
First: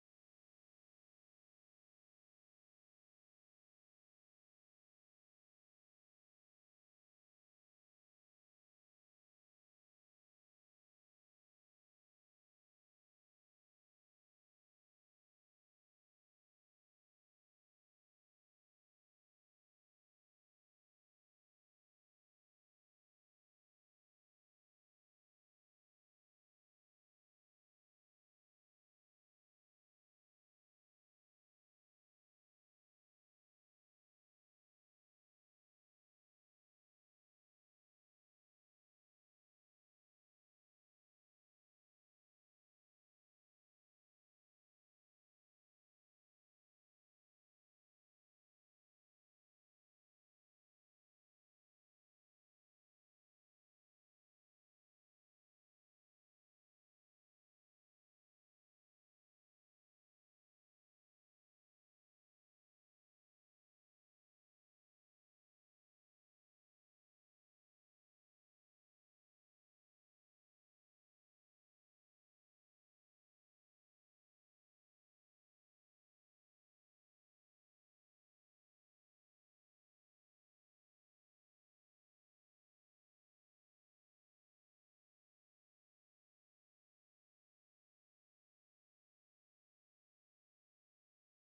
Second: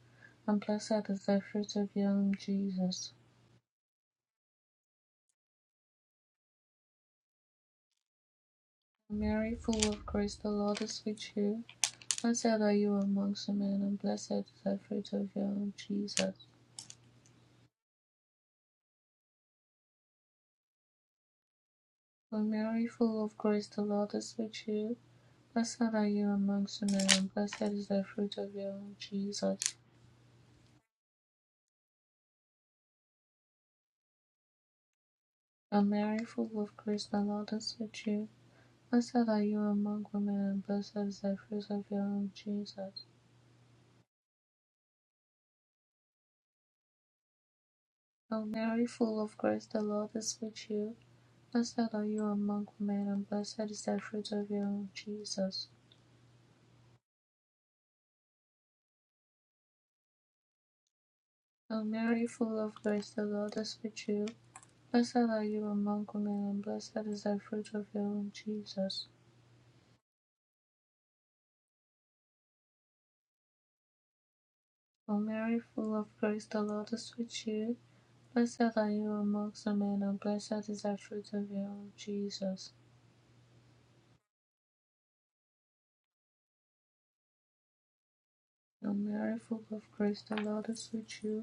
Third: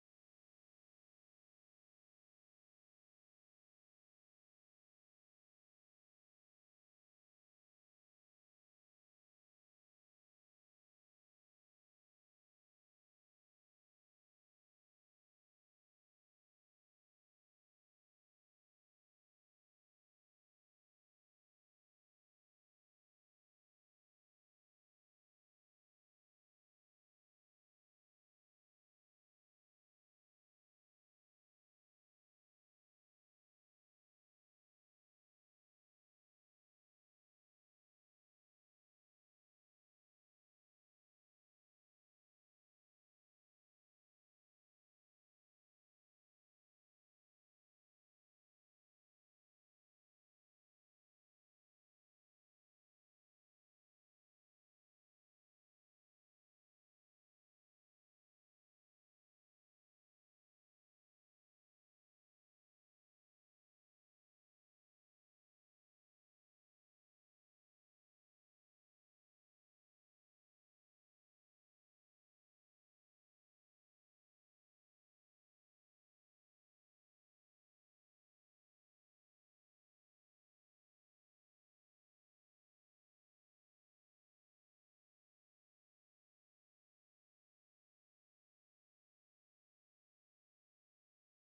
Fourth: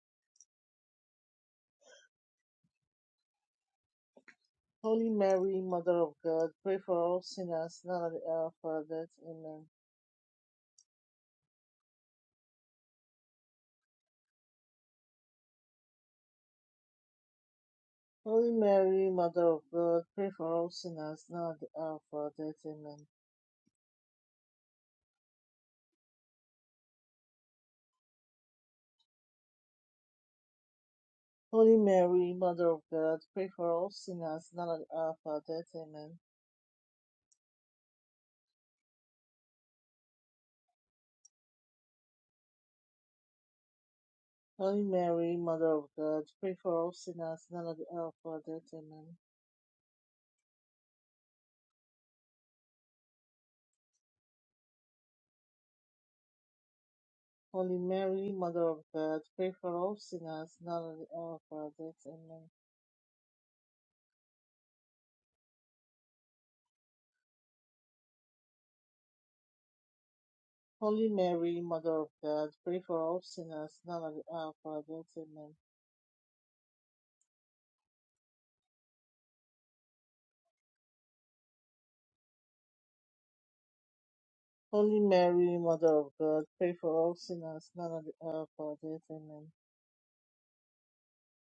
and blessed is the fruit of your womb, Jesus.
Holy Mary, Mother of God, pray for all sinners now and at the hour of our death.
O Mary,
Amen.
full of grace, the Lord is with you. Blessed are you amongst men, and blessed is the fruit of your womb, Jesus.
Holy Mary, Mother of God, pray for all sinners now and at the hour of our
O
death.
Mary,
Amen.
full of grace, the Lord is with you. Blessed are you amongst men, and blessed is the fruit of your womb, Jesus.
Holy Mary, Mother of God, pray for all sinners now and at the hour of our death.
O
Amen.
Mary, full of grace, the Lord is with you. Blessed are you among women, and blessed is the fruit of your womb, Jesus.
Holy Mary, Mother of God, pray for all sinners now and at the hour of our
O
death.
Mary,
Amen.
full of grace, the Lord is with you. Blessed are you among women, and blessed is the fruit of your womb, Jesus.
Holy Mary, Mother of God, pray for all sinners now at the hour of our
O
death.
Mary,
Amen.
full of grace, the Lord is with you. Blessed are you among women, and blessed is the fruit of your womb, Jesus.
Holy Mary, Mother of God, pray for all sinners now and at the hour of our death.
O
Amen.
Mary, full of grace, the Lord is with you. Blessed are you amongst women, and blessed is the fruit of your womb, Jesus.
Holy Mary, Mother of God, pray for all sinners, now and at the hour of our
O
death.
Mary,
Amen.
full of grace, the Lord is with you.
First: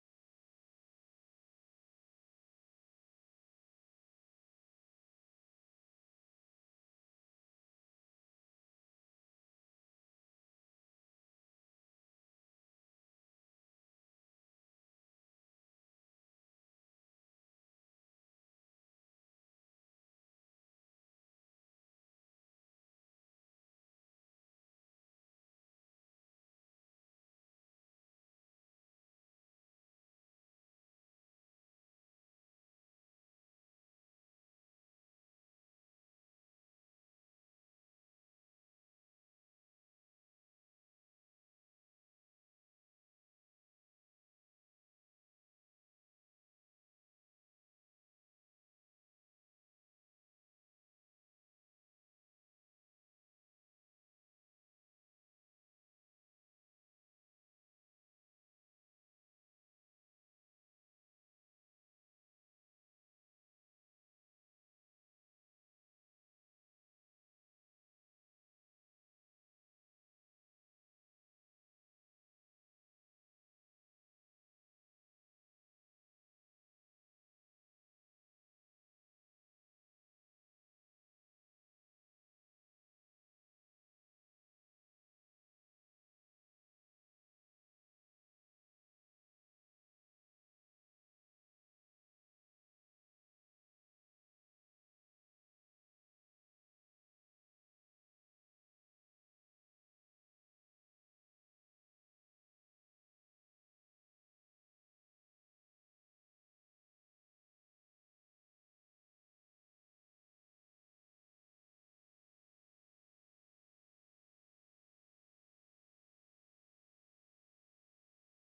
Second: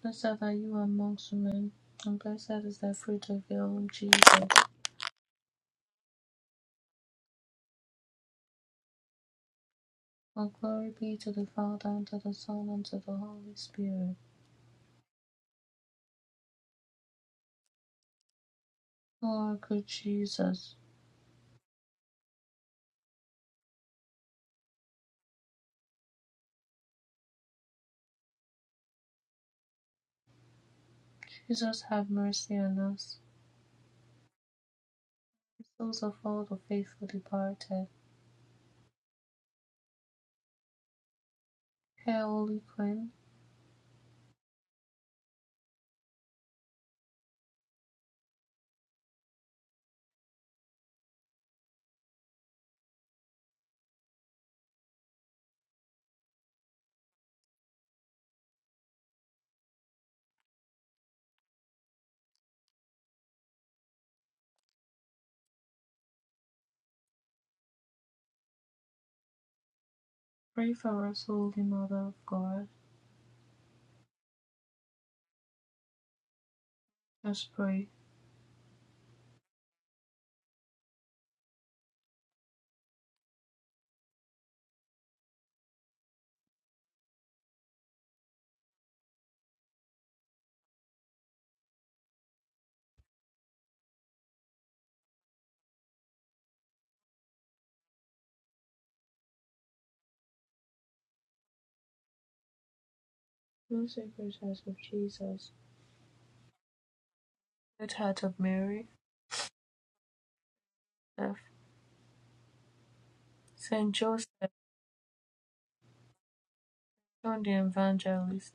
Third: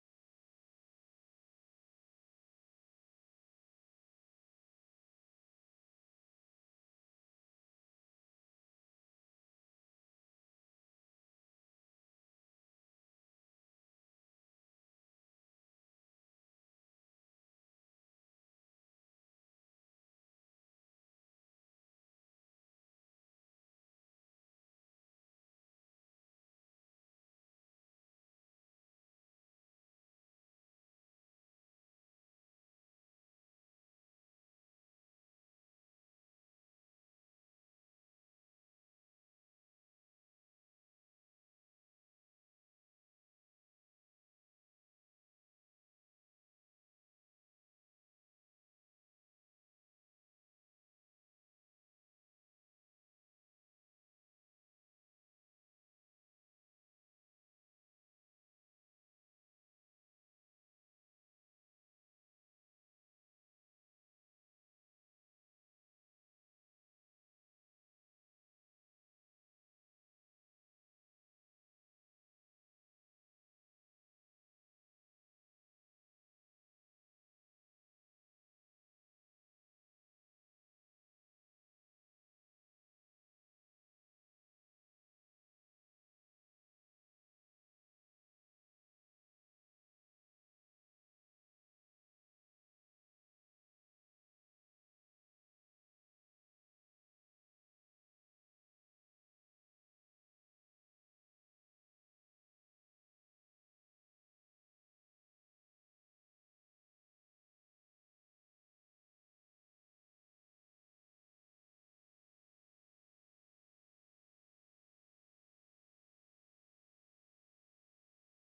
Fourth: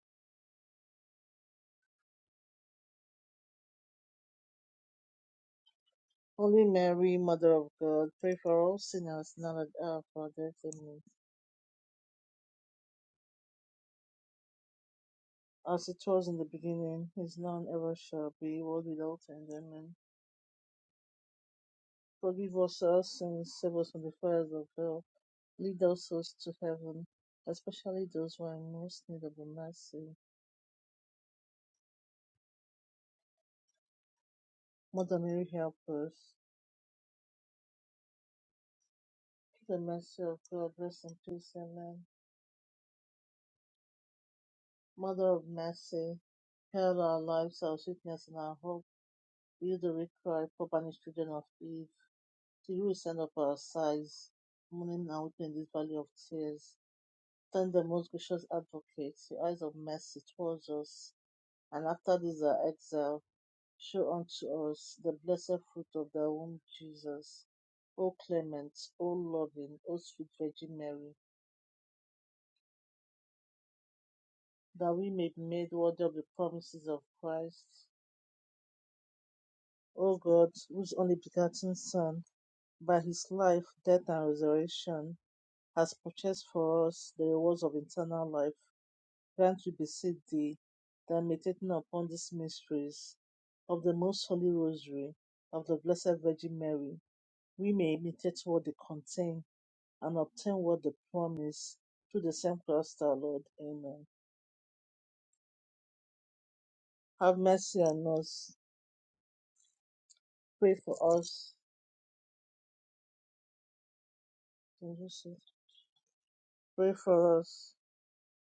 Blessed are you amongst women, and blessed is the fruit of your womb, Jesus.
Holy Mary, Mother of God, pray for all sinners, now and at the hour of our
All
death.
glory
Amen.
be to the Father, and to the Son, and to the Holy Spirit.
As it was in the beginning, is now and ever shall be, world without
O
end.
our good
Amen.
Jesus,
Forgive us our sins, save us from the fires of hell, lead our souls to heaven, especially those who are in most need of the mercy.
Jesus have mercy on us,
Mother Mary,
the
help
souls
us.
of all the faithful departed.
Through the mercy of God, rest in peace. Amen.
Hail, Holy Queen,
Mother of mercy, hail our lives, our sweetness, and our hope. You, the weak cry for banished children of Eve, to you we send up our sighs, mourning and weeping in this valley of tears. Send the most gracious advocate, your eyes of mercy towards us, and after this our exile, show unto us the blessed fruit of thy womb, Jesus. O clement, O loving, O sweet
pray
Virgin
for
Mary,
us, Holy Mother of God.
that we may be made worthy of the promises of
Let's
Christ
pray.
O God, whose only begotten Son, by his life, death, and resurrection, has purchased for us the rewards of eternal life, grant we beseech thee that meditating upon these mysteries of the most holy rosary of the Blessed Virgin Mary, we may imitate what they contain and obtain what they promise through the same Christ our Lord.
Through
Amen.
sacred heart of Jesus,
Have mercy
good
on
heart of
us.
Mary,
Pray for
of
us.
Saint Joseph,
Pray for
John the
us.
Evangelist,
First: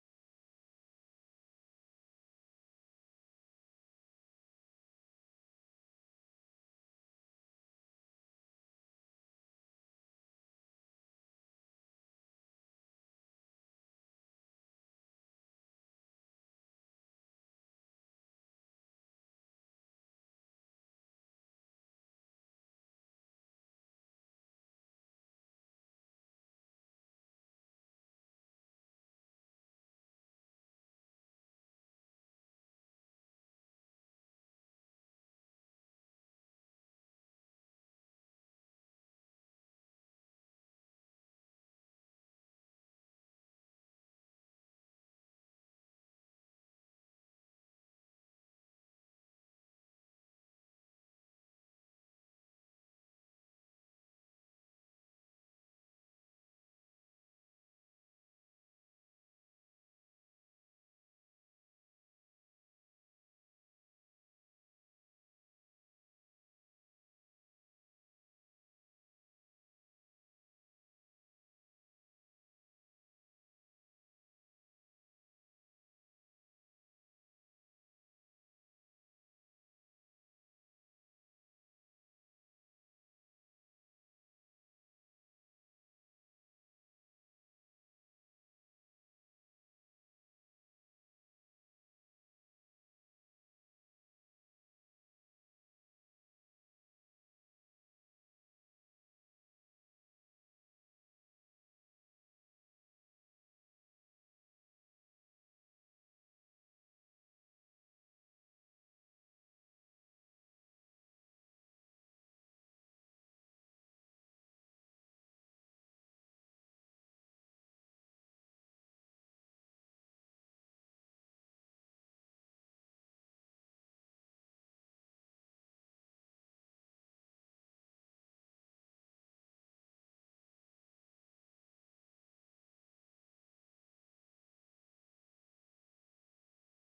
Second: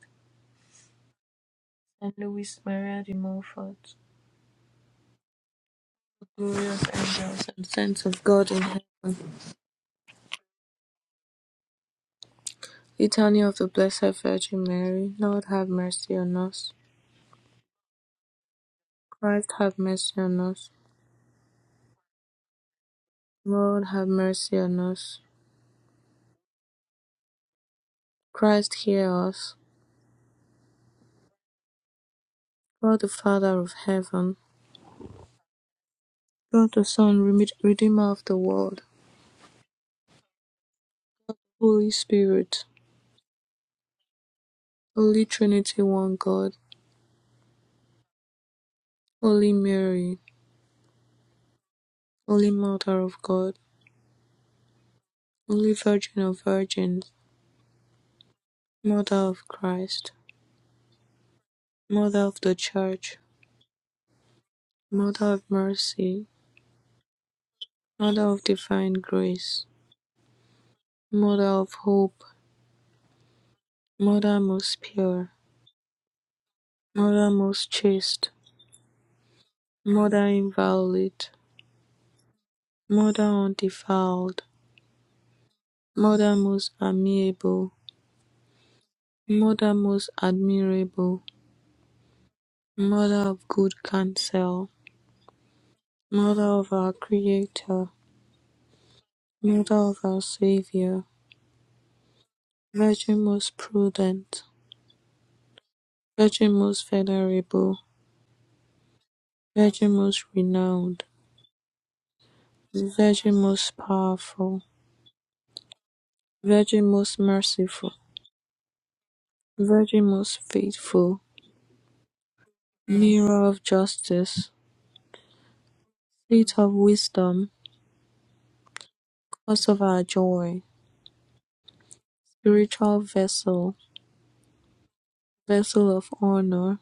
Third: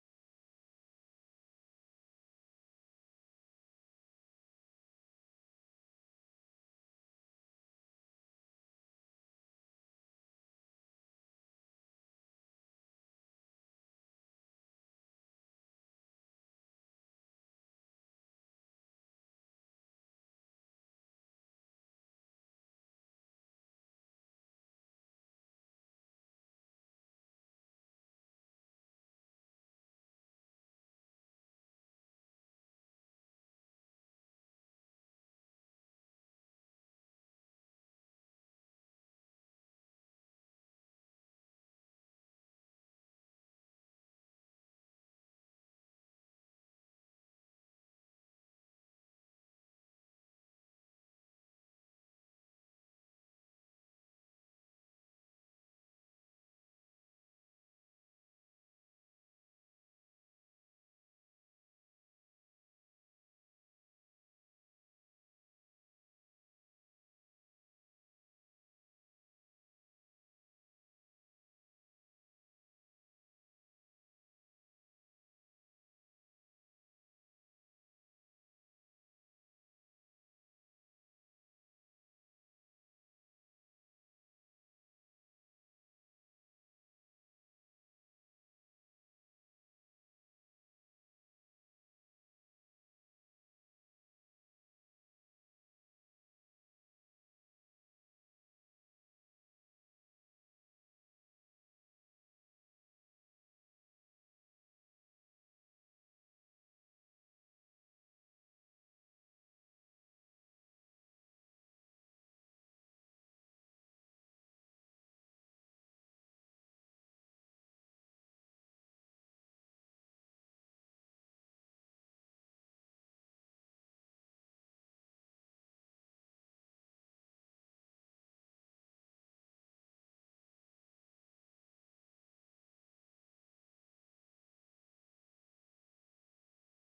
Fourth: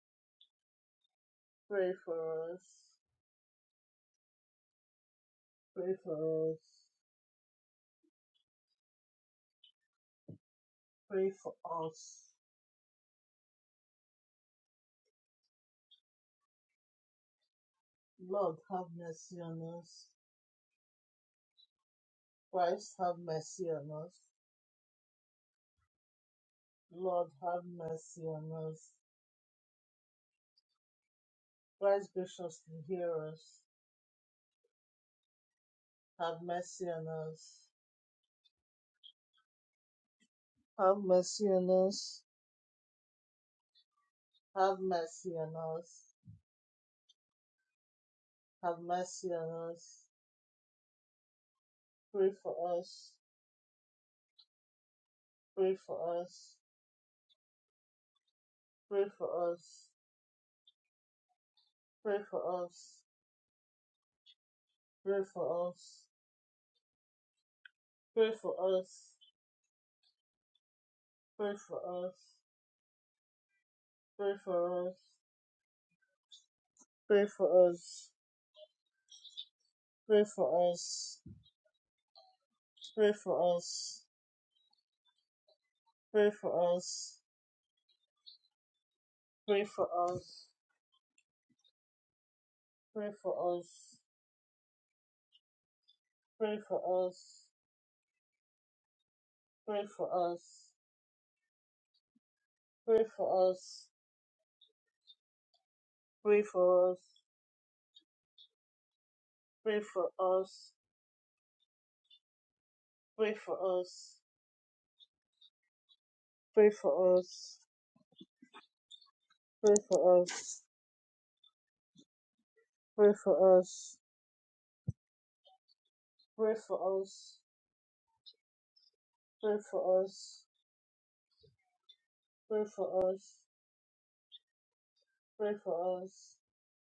Pray
and
for
Louis
us.
Maria de Montfort.
Pray for us.
glorious angels and saints of God in heaven.
Pray for us.
Litany of the Blessed Virgin Mary. Lord have mercy on us.
Lord, have mercy
Christ
on
have
us.
mercy on us.
Christ, have mercy
Lord
on
have
us.
mercy on us.
Lord, have mercy on
Christ
us.
hear us.
Christ, graciously
God the
hear us.
Father of heaven.
Have
God
mercy
the
on
Son,
us.
Redeemer of the world.
Have mercy on
Holy
us.
Spirit.
Have
Holy
mercy on
Trinity,
us.
one God.
Have mercy
Holy
on us.
Mary.
Pray
Holy
for
Mother
us.
of God. Holy
Pray
Virgin
for
of
us.
Virgins.
Pray
Mother of
for us.
Christ.
Pray
Mother of the
for us.
Church.
Pray
Mother of
for us.
Mercy. Mother
Pray
of
for
divine
us.
grace, Mother
Pray
of
for us.
hope,
Pray
Mother most
for us.
pure,
Pray
Mother
for
most
us.
chaste,
Pray
Mother
for us.
inviolate,
Pray
Mother
for us.
undefiled,
Pray
Mother most
for us.
amiable,
Pray
Mother
for
most
us.
admirable,
Pray
Mother of
for
good
us.
counsel, Mother
Pray
of our
for us.
Creator, Mother
Pray
of our
for us.
Savior,
Pray
Virgin
for
most
us.
prudent,
Pray
Virgin most
for us.
venerable,
Pray
Virgin most
for us.
renowned, Virgin
Pray
most
for us.
powerful.
Pray
Virgin
for
most
us.
merciful,
Pray
Virgin
for
most
us.
faithful,
Pray
Mirror
for
of
us.
justice,
Pray
Seat of
for us.
wisdom,
Pray
Cause of our
for us.
joy,
Pray
Spiritual
for us.
vessel,
Pray
Vessel
for
of
us.
honor,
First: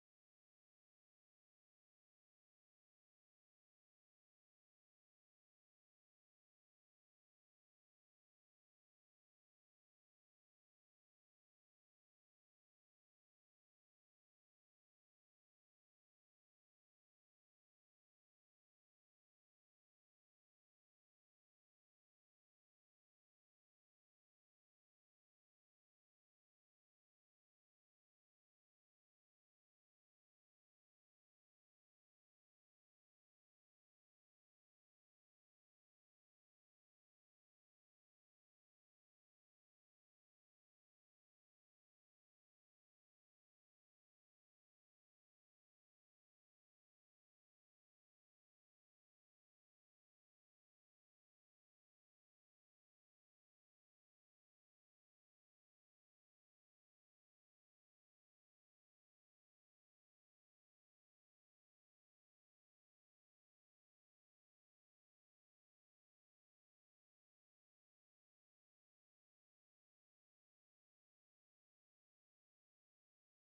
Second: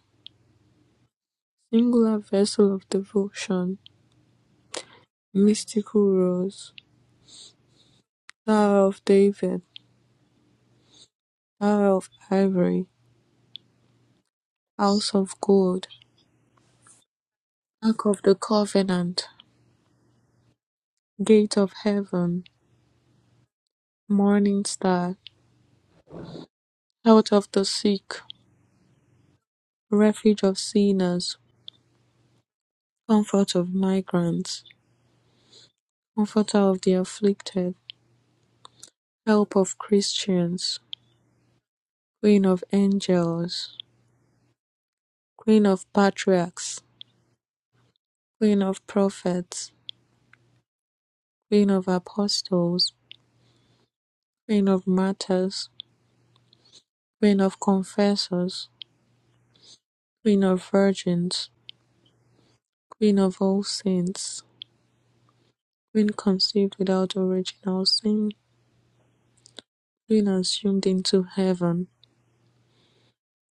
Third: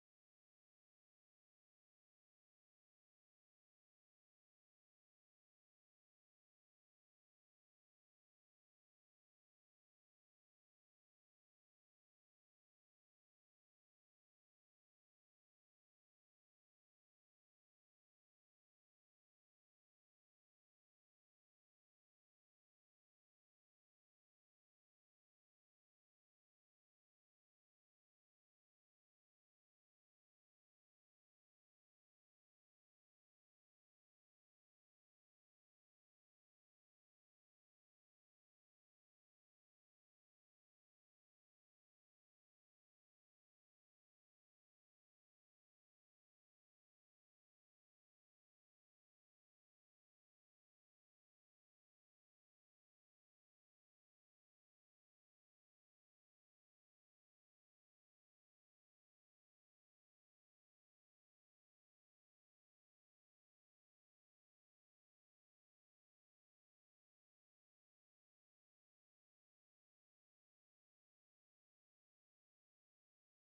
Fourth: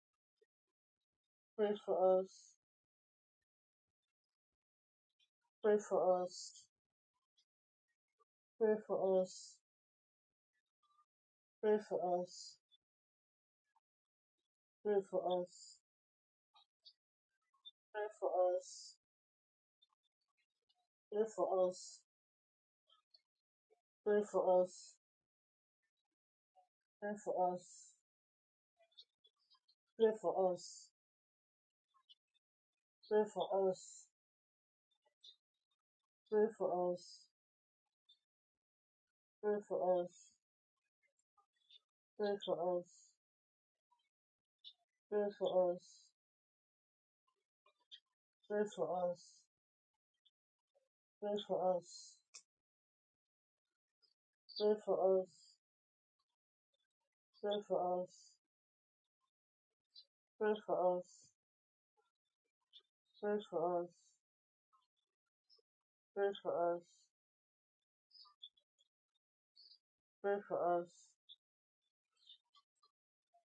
Pray for
Singular
us.
vessel of devotion,
Pray
Mystical
for us.
rose,
Pray
Tower of
for us.
David,
Pray
Tower of
for us.
ivory,
Pray
House
for
of
us.
gold, Ark
Pray
of
for
the
us.
covenant,
Pray for
Gate of
us.
heaven,
Pray for
Morning
us.
star,
Pray
Health
for
of the
us.
sick,
Pray for
Refuge of
us.
sinners,
Pray for
Comfort of
us.
migrants
Pray
Comforter
for
of the
us.
afflicted, Help of Christians,
Pray
Queen
for
of
us.
Angels,
Pray for
Queen
us.
of Patriarchs, Queen
Pray
of
for us.
Prophets,
Pray for us. Pray for
Queen of
us.
Apostles, Queen
Pray
of
for us.
Martyrs, Queen
Pray
of
for us.
Confessors, Queen
Pray for us. Pray
of Virgins, Queen of All Saints, Queen
for
conceived without
us.
original sin, Queen
Pray for
assumed
us.
into heaven,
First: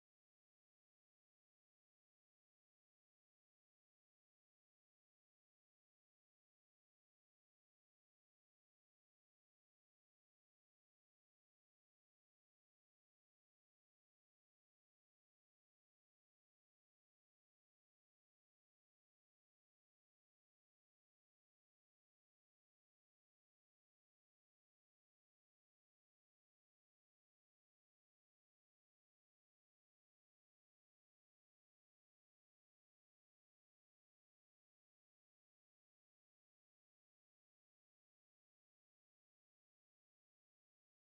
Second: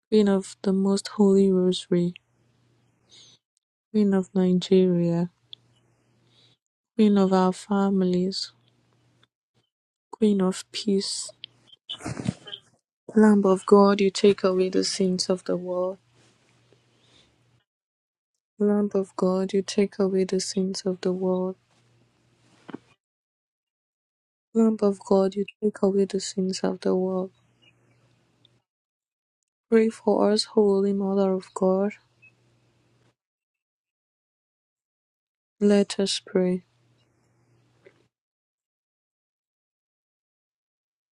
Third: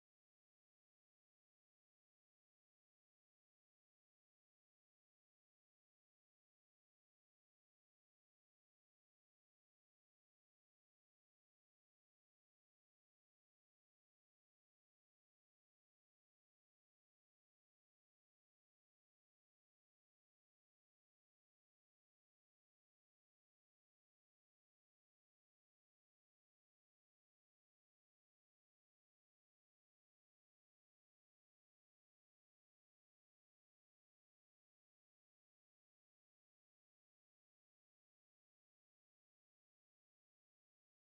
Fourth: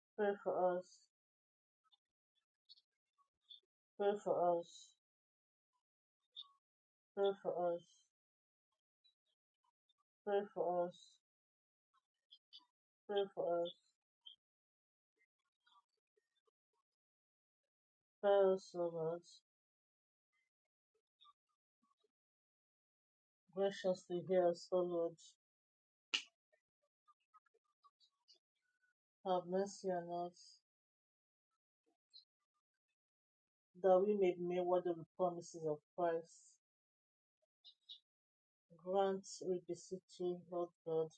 Queen
Pray for us. Pray for
of the
us.
Most Holy Rosary,
Pray
Queen of
for us.
Nigeria, Queen
Pray
of our
for us.
families,
Pray
Queen of
for us.
Peace.
Pray
Lamb
for
of
us.
God, you take away the sins of the world.
pray, us,
Lamb
O
of
Lord.
God, you take away the sins of the world.
Graciously hear us,
Lamb
O
of
Lord.
God, you take away the sins of the world.
Have mercy
Pray
on
for us,
us,
Holy Mother of God.
that we may be made worthy of the promises of
Let us
Christ.
pray.
Grant, we beseech you, Lord God,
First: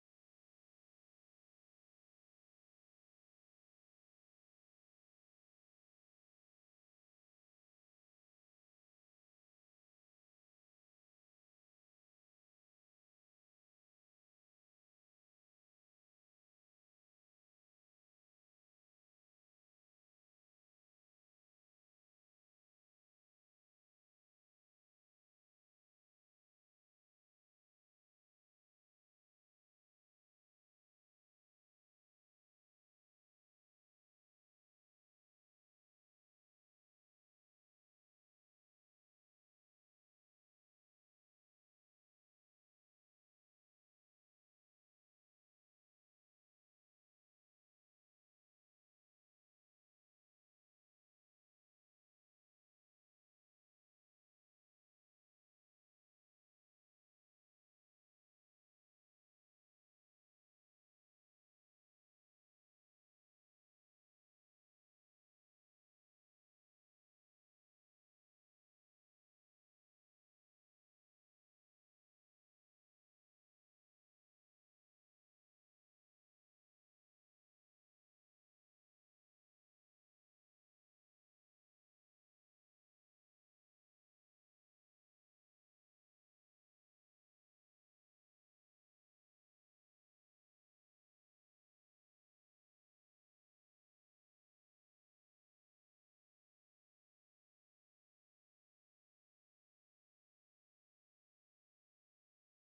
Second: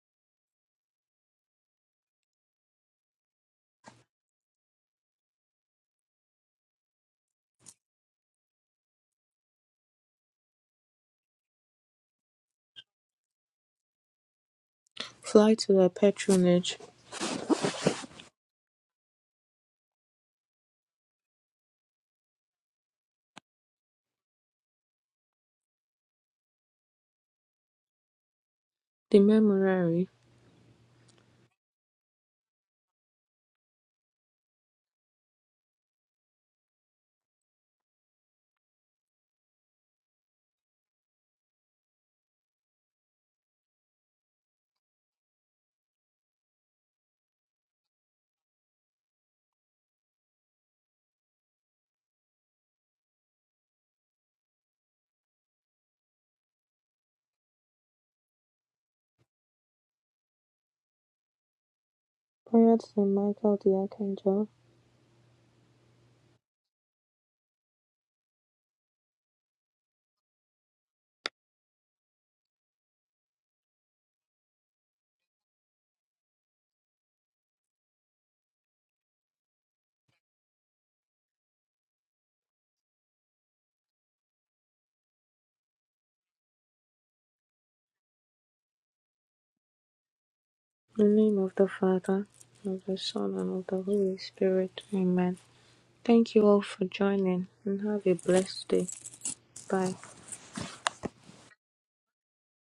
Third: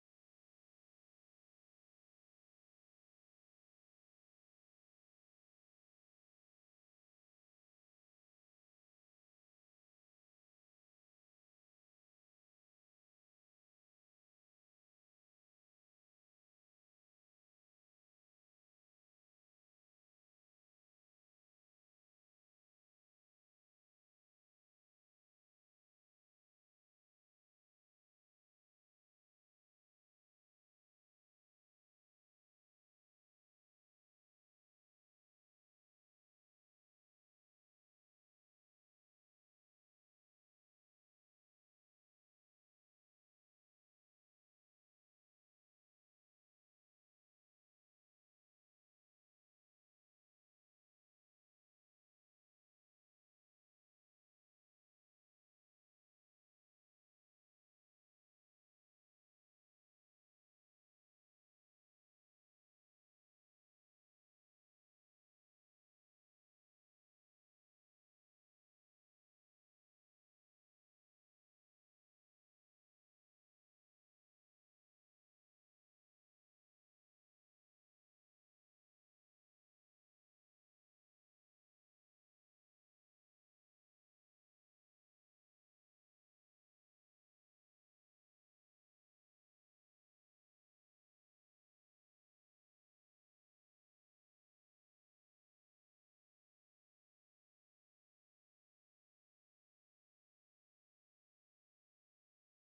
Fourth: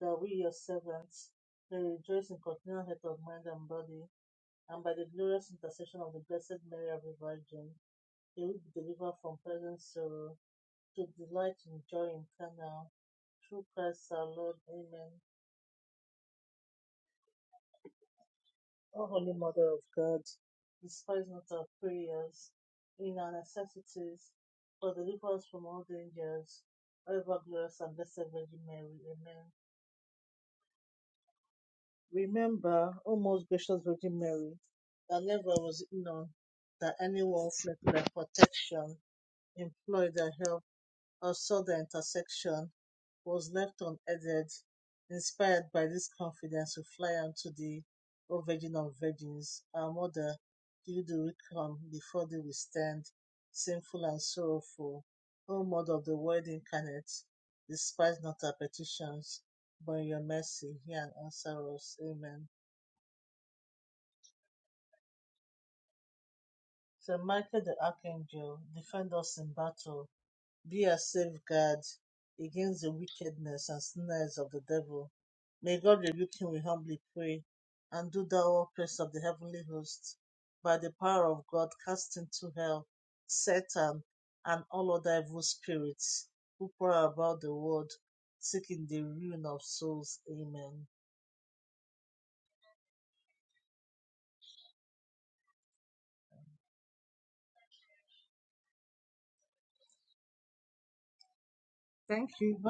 that we, your servants, may rejoice in continual health of mind and body, and by the glorious intercession of the Blessed Mary, Ever Virgin, may we be delivered from present sorrow, to delight in joy eternal. Through Christ our Lord. Amen.
Fly to thy patronage,
O Holy Mother of God, despise not our prayers in our necessities, but deliver us from all dangers. O ever glorious and blessed Virgin Mary,
the
Amen.
Memorare.
Remember, O most gracious Virgin Mary, that never was it known that anyone fled to thy protection, employed their help, or sought thy intercession was left unaided, inspired by this confidence, we fly unto thee, O Virgin of Virgins, our Mother. To you do we come, before thee we stand, sinful and sorrowful. O Mother of the Word incarnate, despise not our petitions, but in your mercy hear and answer us. Amen.
Prayer to Saint Michael the Archangel.
Saint Michael the Archangel, defend us in battle be a safeguard against the wickedness and snares of the devil. May God rebuke him, we humbly pray. And do thou, O Prince of the heavenly hosts, by the power of God, cast into hell Satan and all other evil spirits who prowl about the world, seeking the ruin of souls. Amen.
In the name of the Father, of the Son, and of the Holy Spirit. Amen. Thank you all for joining, and have a blessed day. Bye.
Thank you.